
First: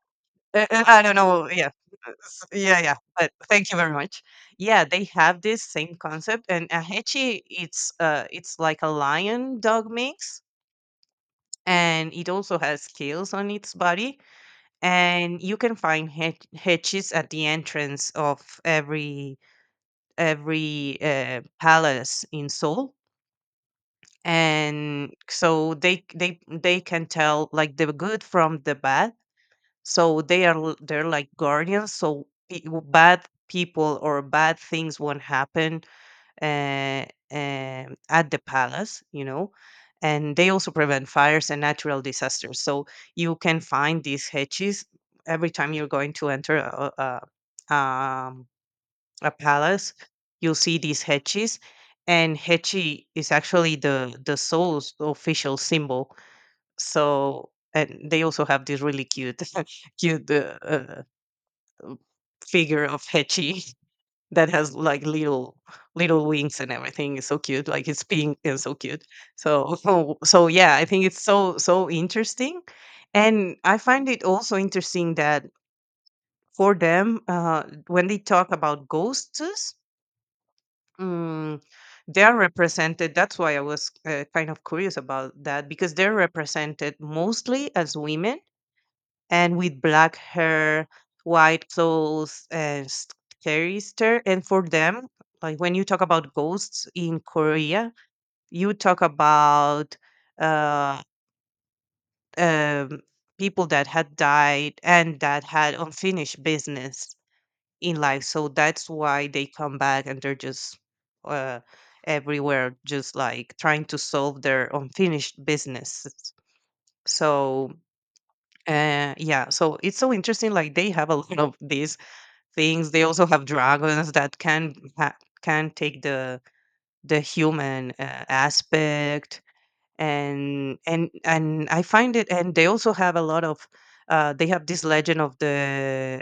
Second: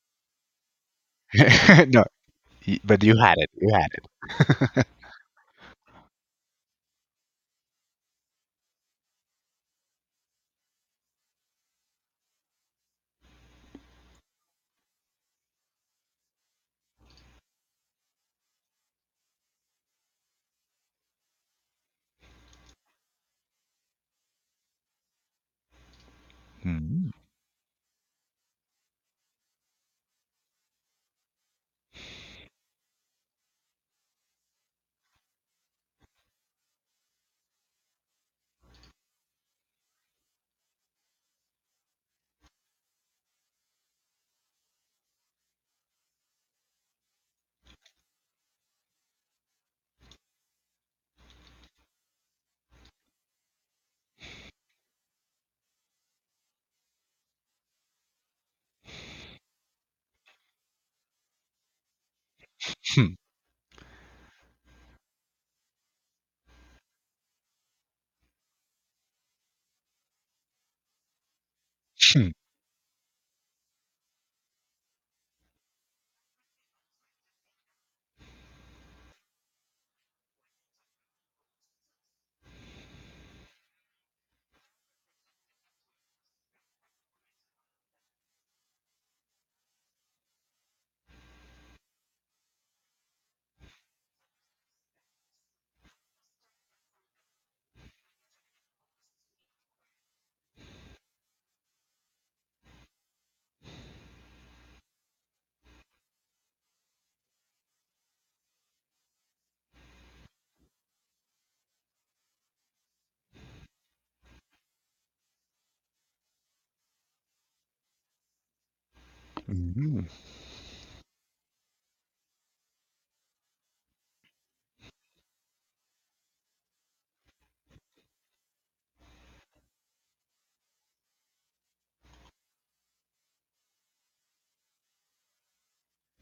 Speaker 2: Uh, uh, I don't know. Yeah,
Speaker 1: <laughs> No,
Speaker 2: uh, S-
Speaker 1: y-
Speaker 2: yeah, yeah.
Speaker 1: but you
Speaker 2: But
Speaker 1: had it.
Speaker 2: thank
Speaker 1: You
Speaker 2: you
Speaker 1: had
Speaker 2: very
Speaker 1: it.
Speaker 2: much. Yeah, they have this same concept, and ahechi, it's uh it's like a lion dog mix, and it also has scales on its body, and you can find hech- hechis at the entrance of every every uh, palace in Seoul. And so they they they can
Speaker 1: Mm.
Speaker 2: tell like the good from the bad. So they are l- they're like guardians, so pe- bad people or bad things won't happen, uh, um at the palace, you know. And they also prevent fires and natural disasters, so you can find these hedges every time you're going to enter a, a, a, um, a palace. You'll see these hechis, and hechi is actually the the soul's official symbol. So, and they also have this really cute, <laughs> cute uh, uh, figure of
Speaker 1: <clears throat>
Speaker 2: hechi <laughs> that has like little little wings and everything. It's so cute, like it's pink and so cute. So, <laughs> so, so yeah, I think it's so so interesting. And I find it also interesting that for them, uh, when they talk about ghosts. Mm, they're represented, that's why I was uh, kind of curious about that, because they're represented mostly as women, and with black hair, white clothes and scary stare. And for them, like when you talk about ghosts in korea, you talk about uh um, people that had died and that had unfinished business in life. So that's why they come back, and they're just uh, everywhere, just like trying to solve their unfinished business. So uh, yeah, so it's
Speaker 1: Mm.
Speaker 2: so
Speaker 1: <laughs>
Speaker 2: interesting. Like they have a <laughs> lot of these things. They also have dragons that can ha- can take the the human uh, aspect. And and and I find it. And they also have a lot of. Uh, they have this legend of the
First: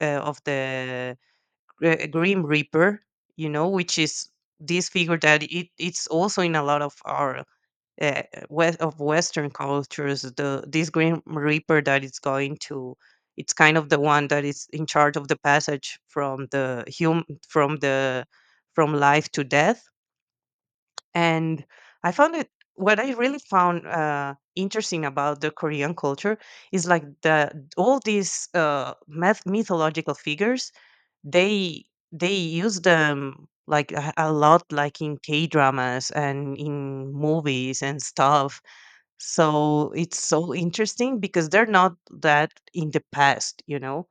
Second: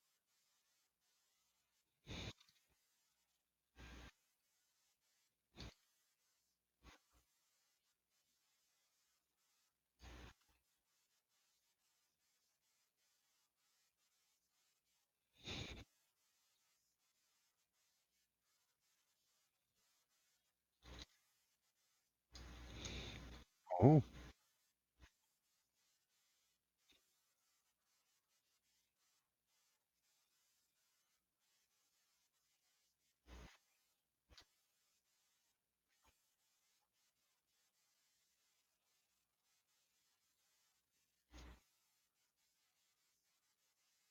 Speaker 2: uh, of the Gr- Grim Reaper, you know, which is this figure that it, it's also in a lot of our uh, west of Western cultures. The this Grim Reaper that is going to, it's kind of the one that is in charge of the passage from the hum from the from life to death. And I found it, what I really found
Speaker 1: Oh,
Speaker 2: uh, interesting about the Korean culture, is like the all these uh, myth mythological figures, they they use them like a a lot, like in K-dramas and in movies and stuff. So it's so interesting because they're not that in the past, you know?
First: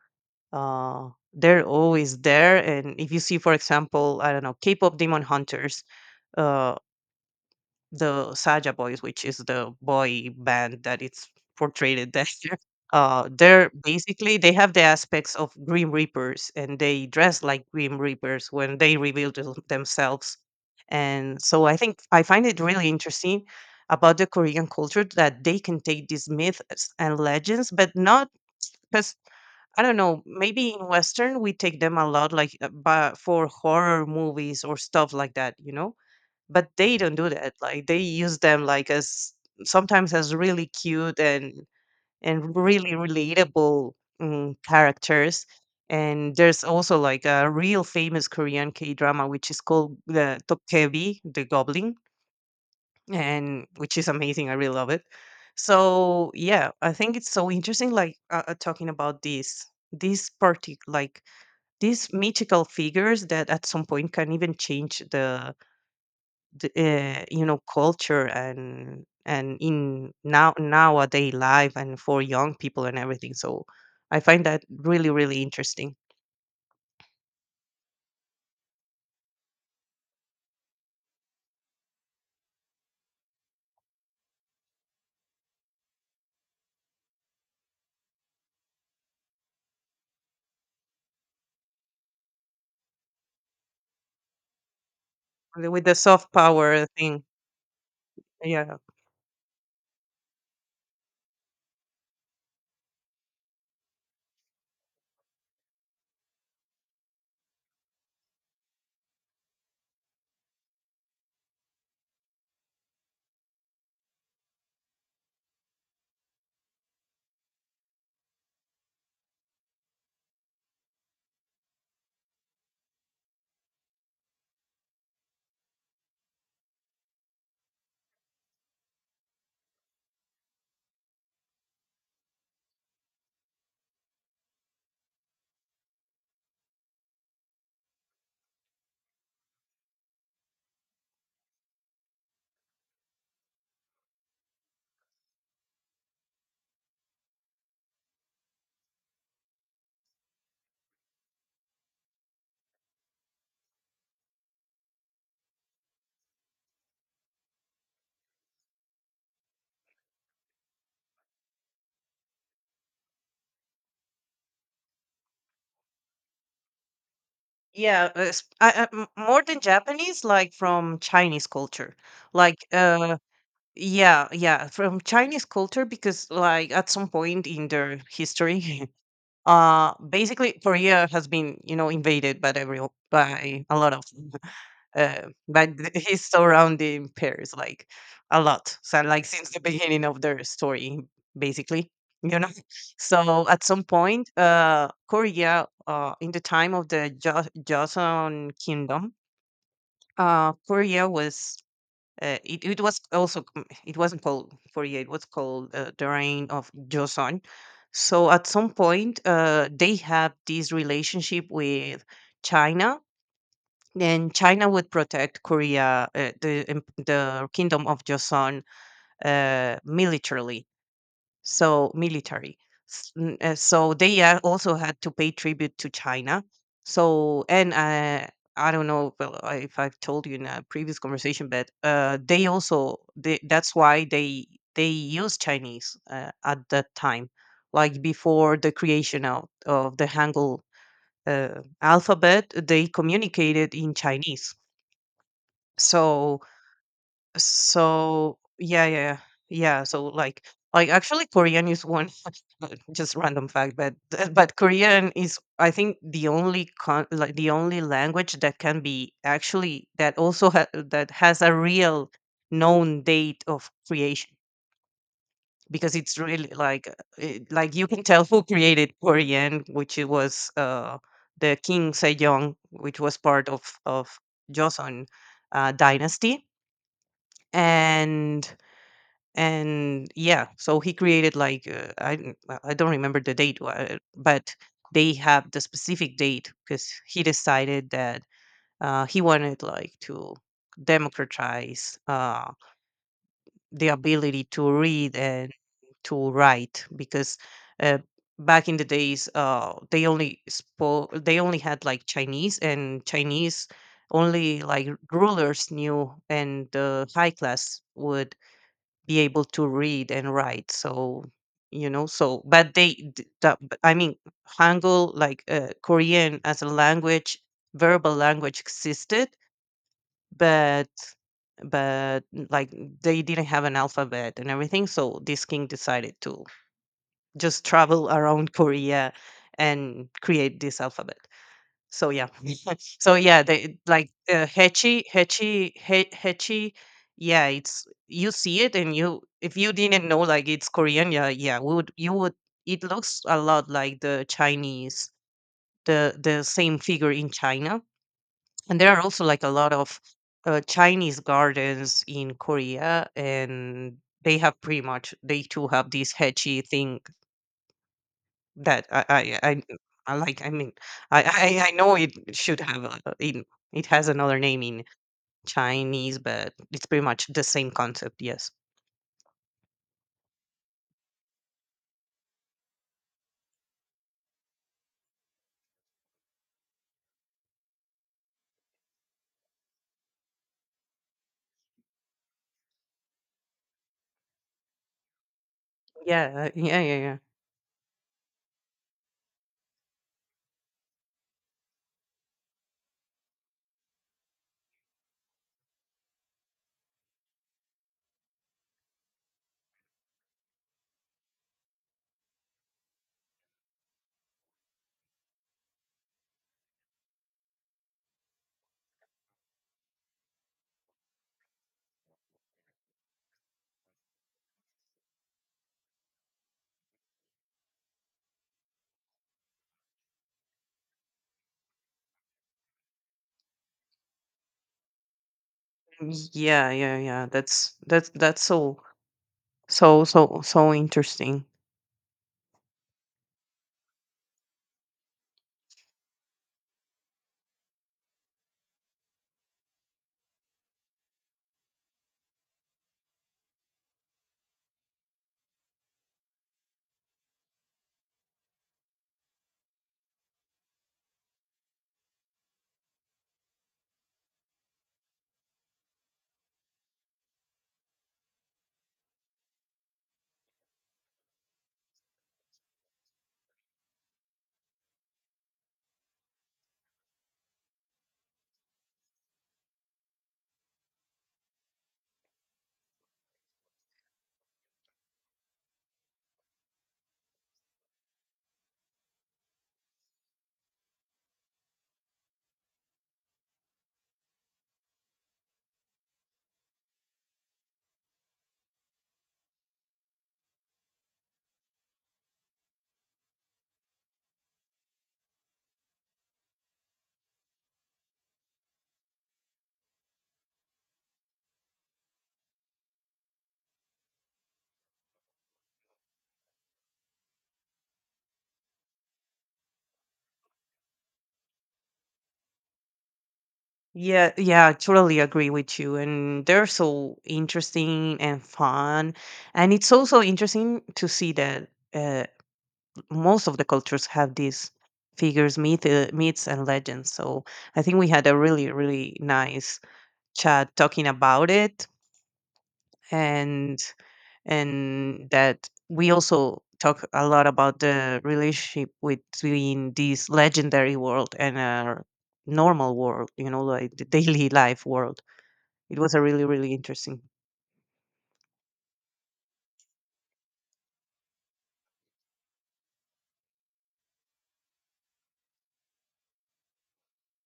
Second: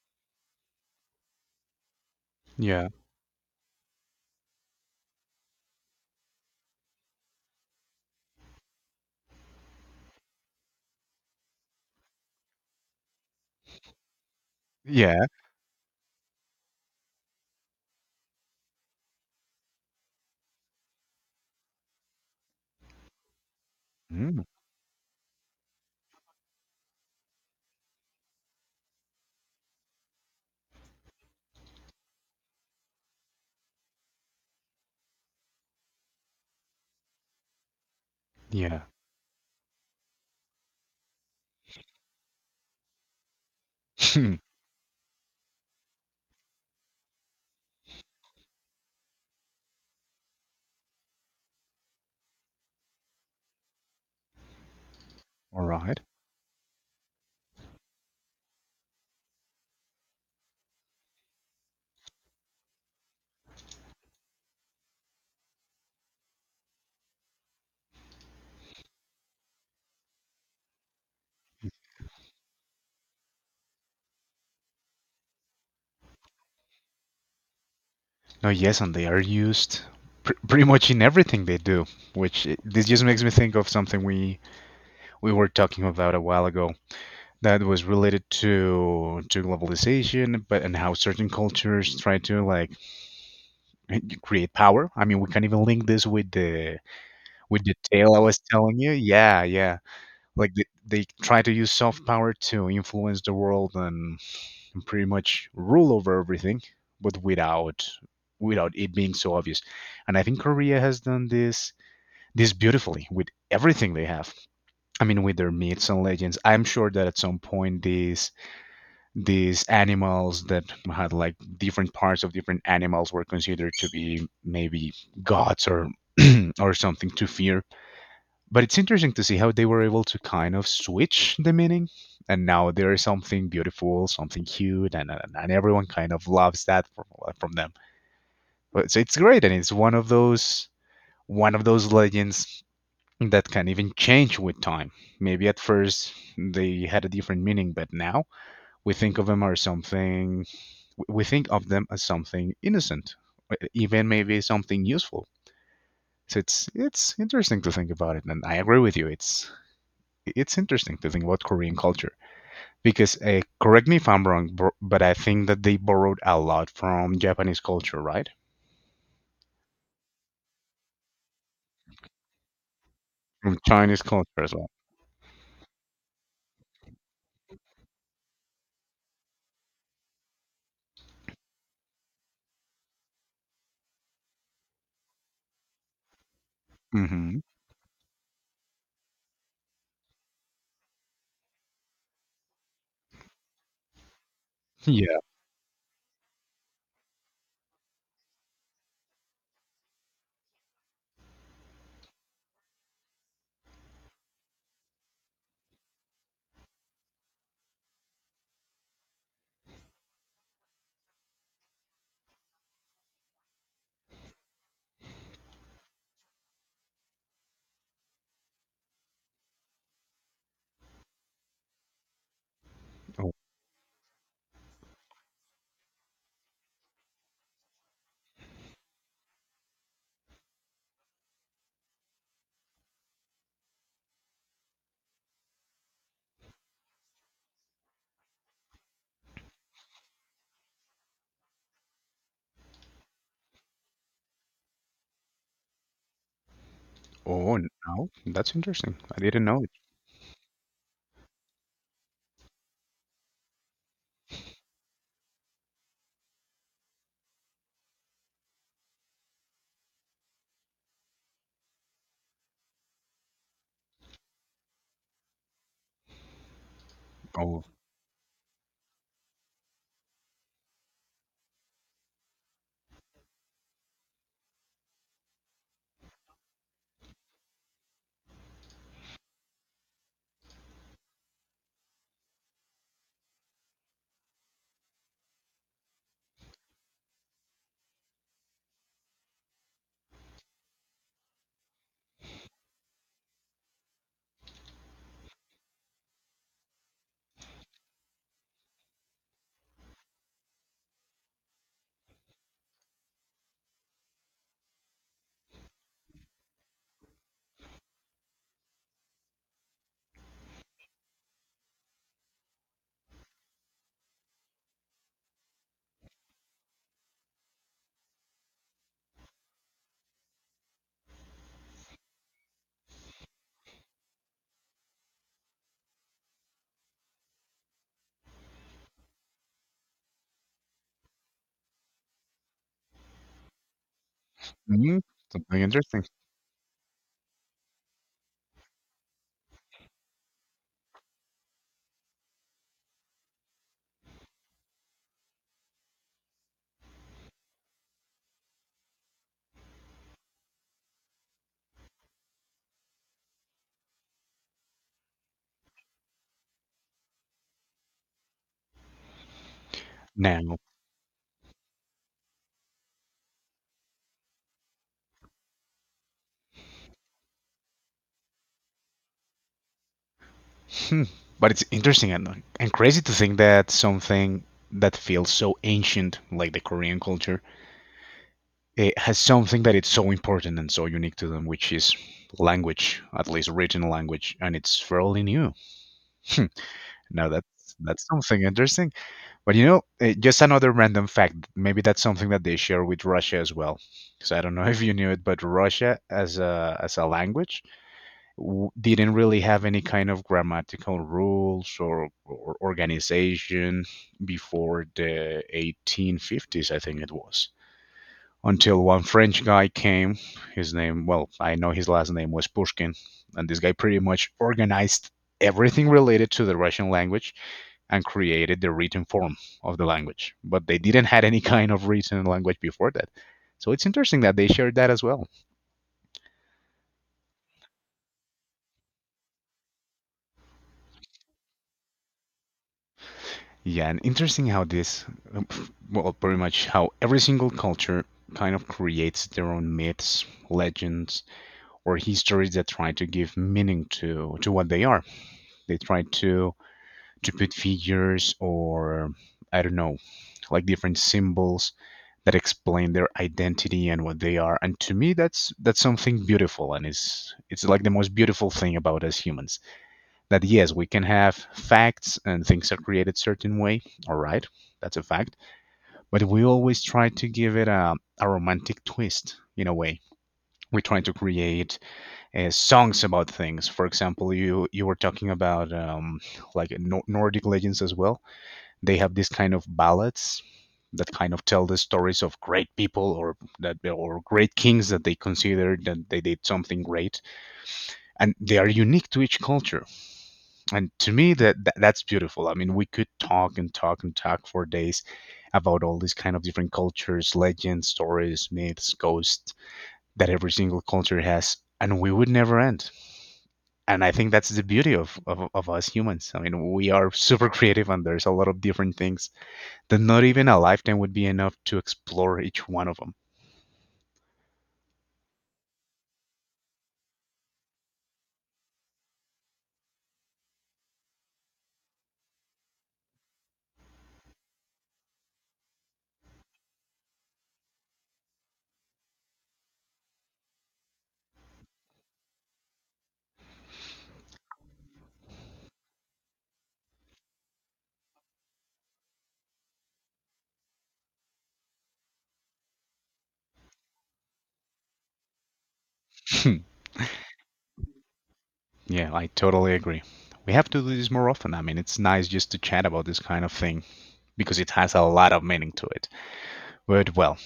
Speaker 2: Uh, they're always there.
Speaker 1: yeah,
Speaker 2: And if you see, for example, I don't know, K-pop Demon Hunters, uh, the Saja Boys, which is the boy band that it's portrayed there. <laughs> Uh, they're basically, they have the
Speaker 1: yeah,
Speaker 2: aspects of Grim Reapers, and they dress like Grim Reapers when they reveal them- themselves. And so I think I find it really interesting about the
Speaker 1: mm.
Speaker 2: Korean culture, that they can take these myths and legends, but not because, I don't know. Maybe in Western we take them a lot, like uh, but for horror movies or stuff like that, you know. But they don't do that, like they use them
Speaker 1: Yeah.
Speaker 2: like as sometimes as really cute and and really relatable,
Speaker 1: <laughs>
Speaker 2: mm, characters. And there's also like a real famous korean k drama, which is called the tokkebi, the goblin, and which is amazing, I really love it.
Speaker 1: All right.
Speaker 2: So yeah, I think it's so interesting, like uh, uh, talking about this, this party, like these mythical figures that at some point can even change the d- uh, you know, culture and and in now nowadays life and for young people and everything. So I find that really really interesting.
Speaker 1: No, yes, and they are used pr- pretty much in everything they do. Which I this just makes me think of something we we were talking about a while ago that was related to to globalization, but and how certain cultures try to like eh, create power. I mean, we can even
Speaker 2: The-
Speaker 1: link
Speaker 2: with the
Speaker 1: this with
Speaker 2: soft
Speaker 1: the
Speaker 2: power thing,
Speaker 1: With the tale I was
Speaker 2: yeah
Speaker 1: telling you? Yeah, yeah. Like, they they try to use soft power to influence the world and pretty much rule over everything, but without without it being so obvious. And I think Korea has done this this beautifully with everything they have. I mean, with their myths and legends. I'm sure that at some point these these animals that had like different parts of different animals were considered to be maybe gods or <clears throat> or something to fear, but it's interesting to see how they were able to kind of switch the meaning, and now there is something beautiful, something cute, and and, and everyone kind of loves that from from them. But so it's great, and it's one of those one of those legends that can even change with time. Maybe at first they had a different meaning, but now we think of them as something we think of them as something innocent, uh, even maybe something useful. So it's it's interesting to think about it, and I agree with you. It's it's interesting to think about Korean culture because, uh, correct me if I'm wrong, bro- but I think that they borrowed a lot from Japanese culture,
Speaker 2: yeah, uh,
Speaker 1: right?
Speaker 2: s- I- I- m- more than japanese, like from chinese culture, like uh
Speaker 1: From Chinese
Speaker 2: yeah,
Speaker 1: culture as well.
Speaker 2: yeah, from Chinese culture. Because like at some point in their history, <laughs> uh basically Korea has been, you know, invaded by every, by a lot of <laughs> uh by the- <laughs> his surrounding
Speaker 1: Hmm.
Speaker 2: pairs, like a lot. So like since the beginning of their story, basically, you know. <laughs> So at some point, uh
Speaker 1: Yeah.
Speaker 2: Korea, uh in the time of the jo- Joseon Kingdom, uh Korea was uh, it, it was also c- it wasn't called Fourier. It was called uh, the reign of Joseon. So at some point, uh, they have this relationship with China, and China would protect Korea, uh, the em- the kingdom of Joseon, uh, militarily, so military. S-
Speaker 1: Oh,
Speaker 2: n- uh, So they, uh, also had to pay tribute to China. So and uh, I don't know well, I- if I've told you in a previous conversation, but uh, they also they, that's why they they used Chinese uh, at that time, like before the creation of, of the Hangul uh, alphabet, they communicated in Chinese. So
Speaker 1: oh, now
Speaker 2: so
Speaker 1: that's
Speaker 2: yeah,
Speaker 1: interesting.
Speaker 2: yeah, yeah.
Speaker 1: I didn't know it.
Speaker 2: Yeah, So like, like actually, Korean is one <laughs> just random fact, but <laughs> but Korean is, I think, the only con like the only language that can be actually that also ha that has a real known date of creation, because it's really like uh, it,
Speaker 1: Oh,
Speaker 2: like you can tell who created Korean, which it was uh the King Sejong, which was part of of Joseon uh, dynasty, and and yeah, so he created like uh, I n- uh, I don't remember the date, uh, but they have the specific date because he decided that uh, he wanted like to democratize uh, the ability to read and to write, because uh, back in the days uh, they only spoke they only had like Chinese, and Chinese only like rulers knew, and the high class would be able to read and write. So, you know, so but they d- da- but I mean, Hangul like uh, Korean as a language, verbal language existed, but but like they didn't have an alphabet and everything, so this king decided to just travel around Korea and create this alphabet. So yeah, <laughs> so yeah, they like uh,
Speaker 1: mhm,
Speaker 2: hechi,
Speaker 1: something
Speaker 2: hechi,
Speaker 1: interesting.
Speaker 2: He- hechi. Yeah, it's, you see it, and you, if you didn't know like it's Korean, yeah, yeah, we would you would. It looks a lot like the Chinese, the the same figure in China, and there are also like a lot of uh, Chinese gardens in Korea, and they have pretty much, they too have this hechi thing that I I I I like, I
Speaker 1: Now,
Speaker 2: mean, I I I know it should have a in, it has another name in Chinese, but it's pretty much the same concept, yes.
Speaker 1: hmm, but it's interesting and and crazy to think that something that feels so ancient, like the Korean culture, eh, has something that it's so important and so unique to them, which is language, at least written language, and it's fairly new. <laughs> Hmm.
Speaker 2: Yeah, uh, yeah, yeah, yeah.
Speaker 1: Now that's that's something interesting. But you know, eh, just another random fact. Maybe that's something that they share with Russia as well. Because I don't know <laughs> if you knew it, but Russia as a as a language w- didn't really have any kind of grammatical rules or, or organization before the eighteen fifties. I think it was until one French guy came. His name, well, I know his last name was Pushkin, and this guy pretty much organized everything related to the Russian language and created the written form of the language. But they didn't had any <laughs> kind of written language before that. So it's interesting that they shared that as well.
Speaker 2: Yeah, yeah, yeah. That's that's that's so so so so interesting.
Speaker 1: Yeah, and interesting how this, well, pretty much how every single culture kind of creates their own myths, legends, or histories that try to give meaning to to what they are. They try to to put figures or I don't know, like different symbols that explain their identity and what they are. And to me, that's that's something beautiful, and it's it's like the most beautiful thing about us humans. That yes, we can have facts and things are created certain way. All right, that's a fact. But we always try to give it a a romantic twist in a way. We try to create uh, songs about things. For example, you you were talking about um, like Nor- Nordic legends as well. They have this kind of ballads that kind of tell the stories of great people or that or great kings that they consider that they did something great, and they are unique to each culture. And to me, that, that that's beautiful. I mean, we could talk and talk and talk for days about all these kind of different cultures, legends, stories, myths, ghosts that every single culture has, and we would never end. And I think that's the beauty of, of, of us humans. I mean, we are super creative, and there's a lot of different things that not even a lifetime would be enough to explore each one of
Speaker 2: Yeah, yeah, I totally agree with you. And they're so interesting and fun. And it's also interesting to see that uh most of the cultures have these figures, myth, uh, myths, and legends. So I think we had a really, really nice chat talking about it, and and that we also talk a lot about the relationship between this legendary world and our normal world. You know, like the daily life world. It was a really,
Speaker 1: them.
Speaker 2: really interesting.
Speaker 1: <laughs> Yeah, I totally agree. We have to do this more often. I mean, it's nice just to chat about this kind of thing because it has a lot of meaning to it. But well,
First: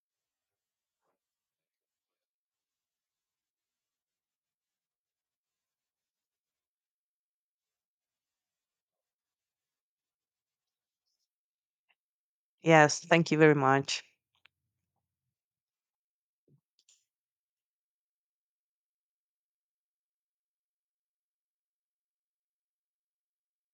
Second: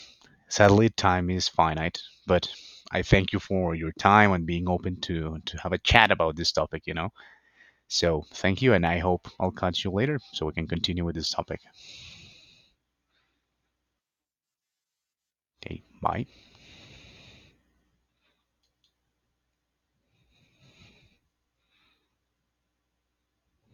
Speaker 1: sadly, time is finite. But I thank you for your time and being open to to have a chat about this topic. You know, so thank you, and I hope I'll catch you later so we can continue with this topic.
Speaker 2: Yes, thank you very much.
Speaker 1: Okay, bye.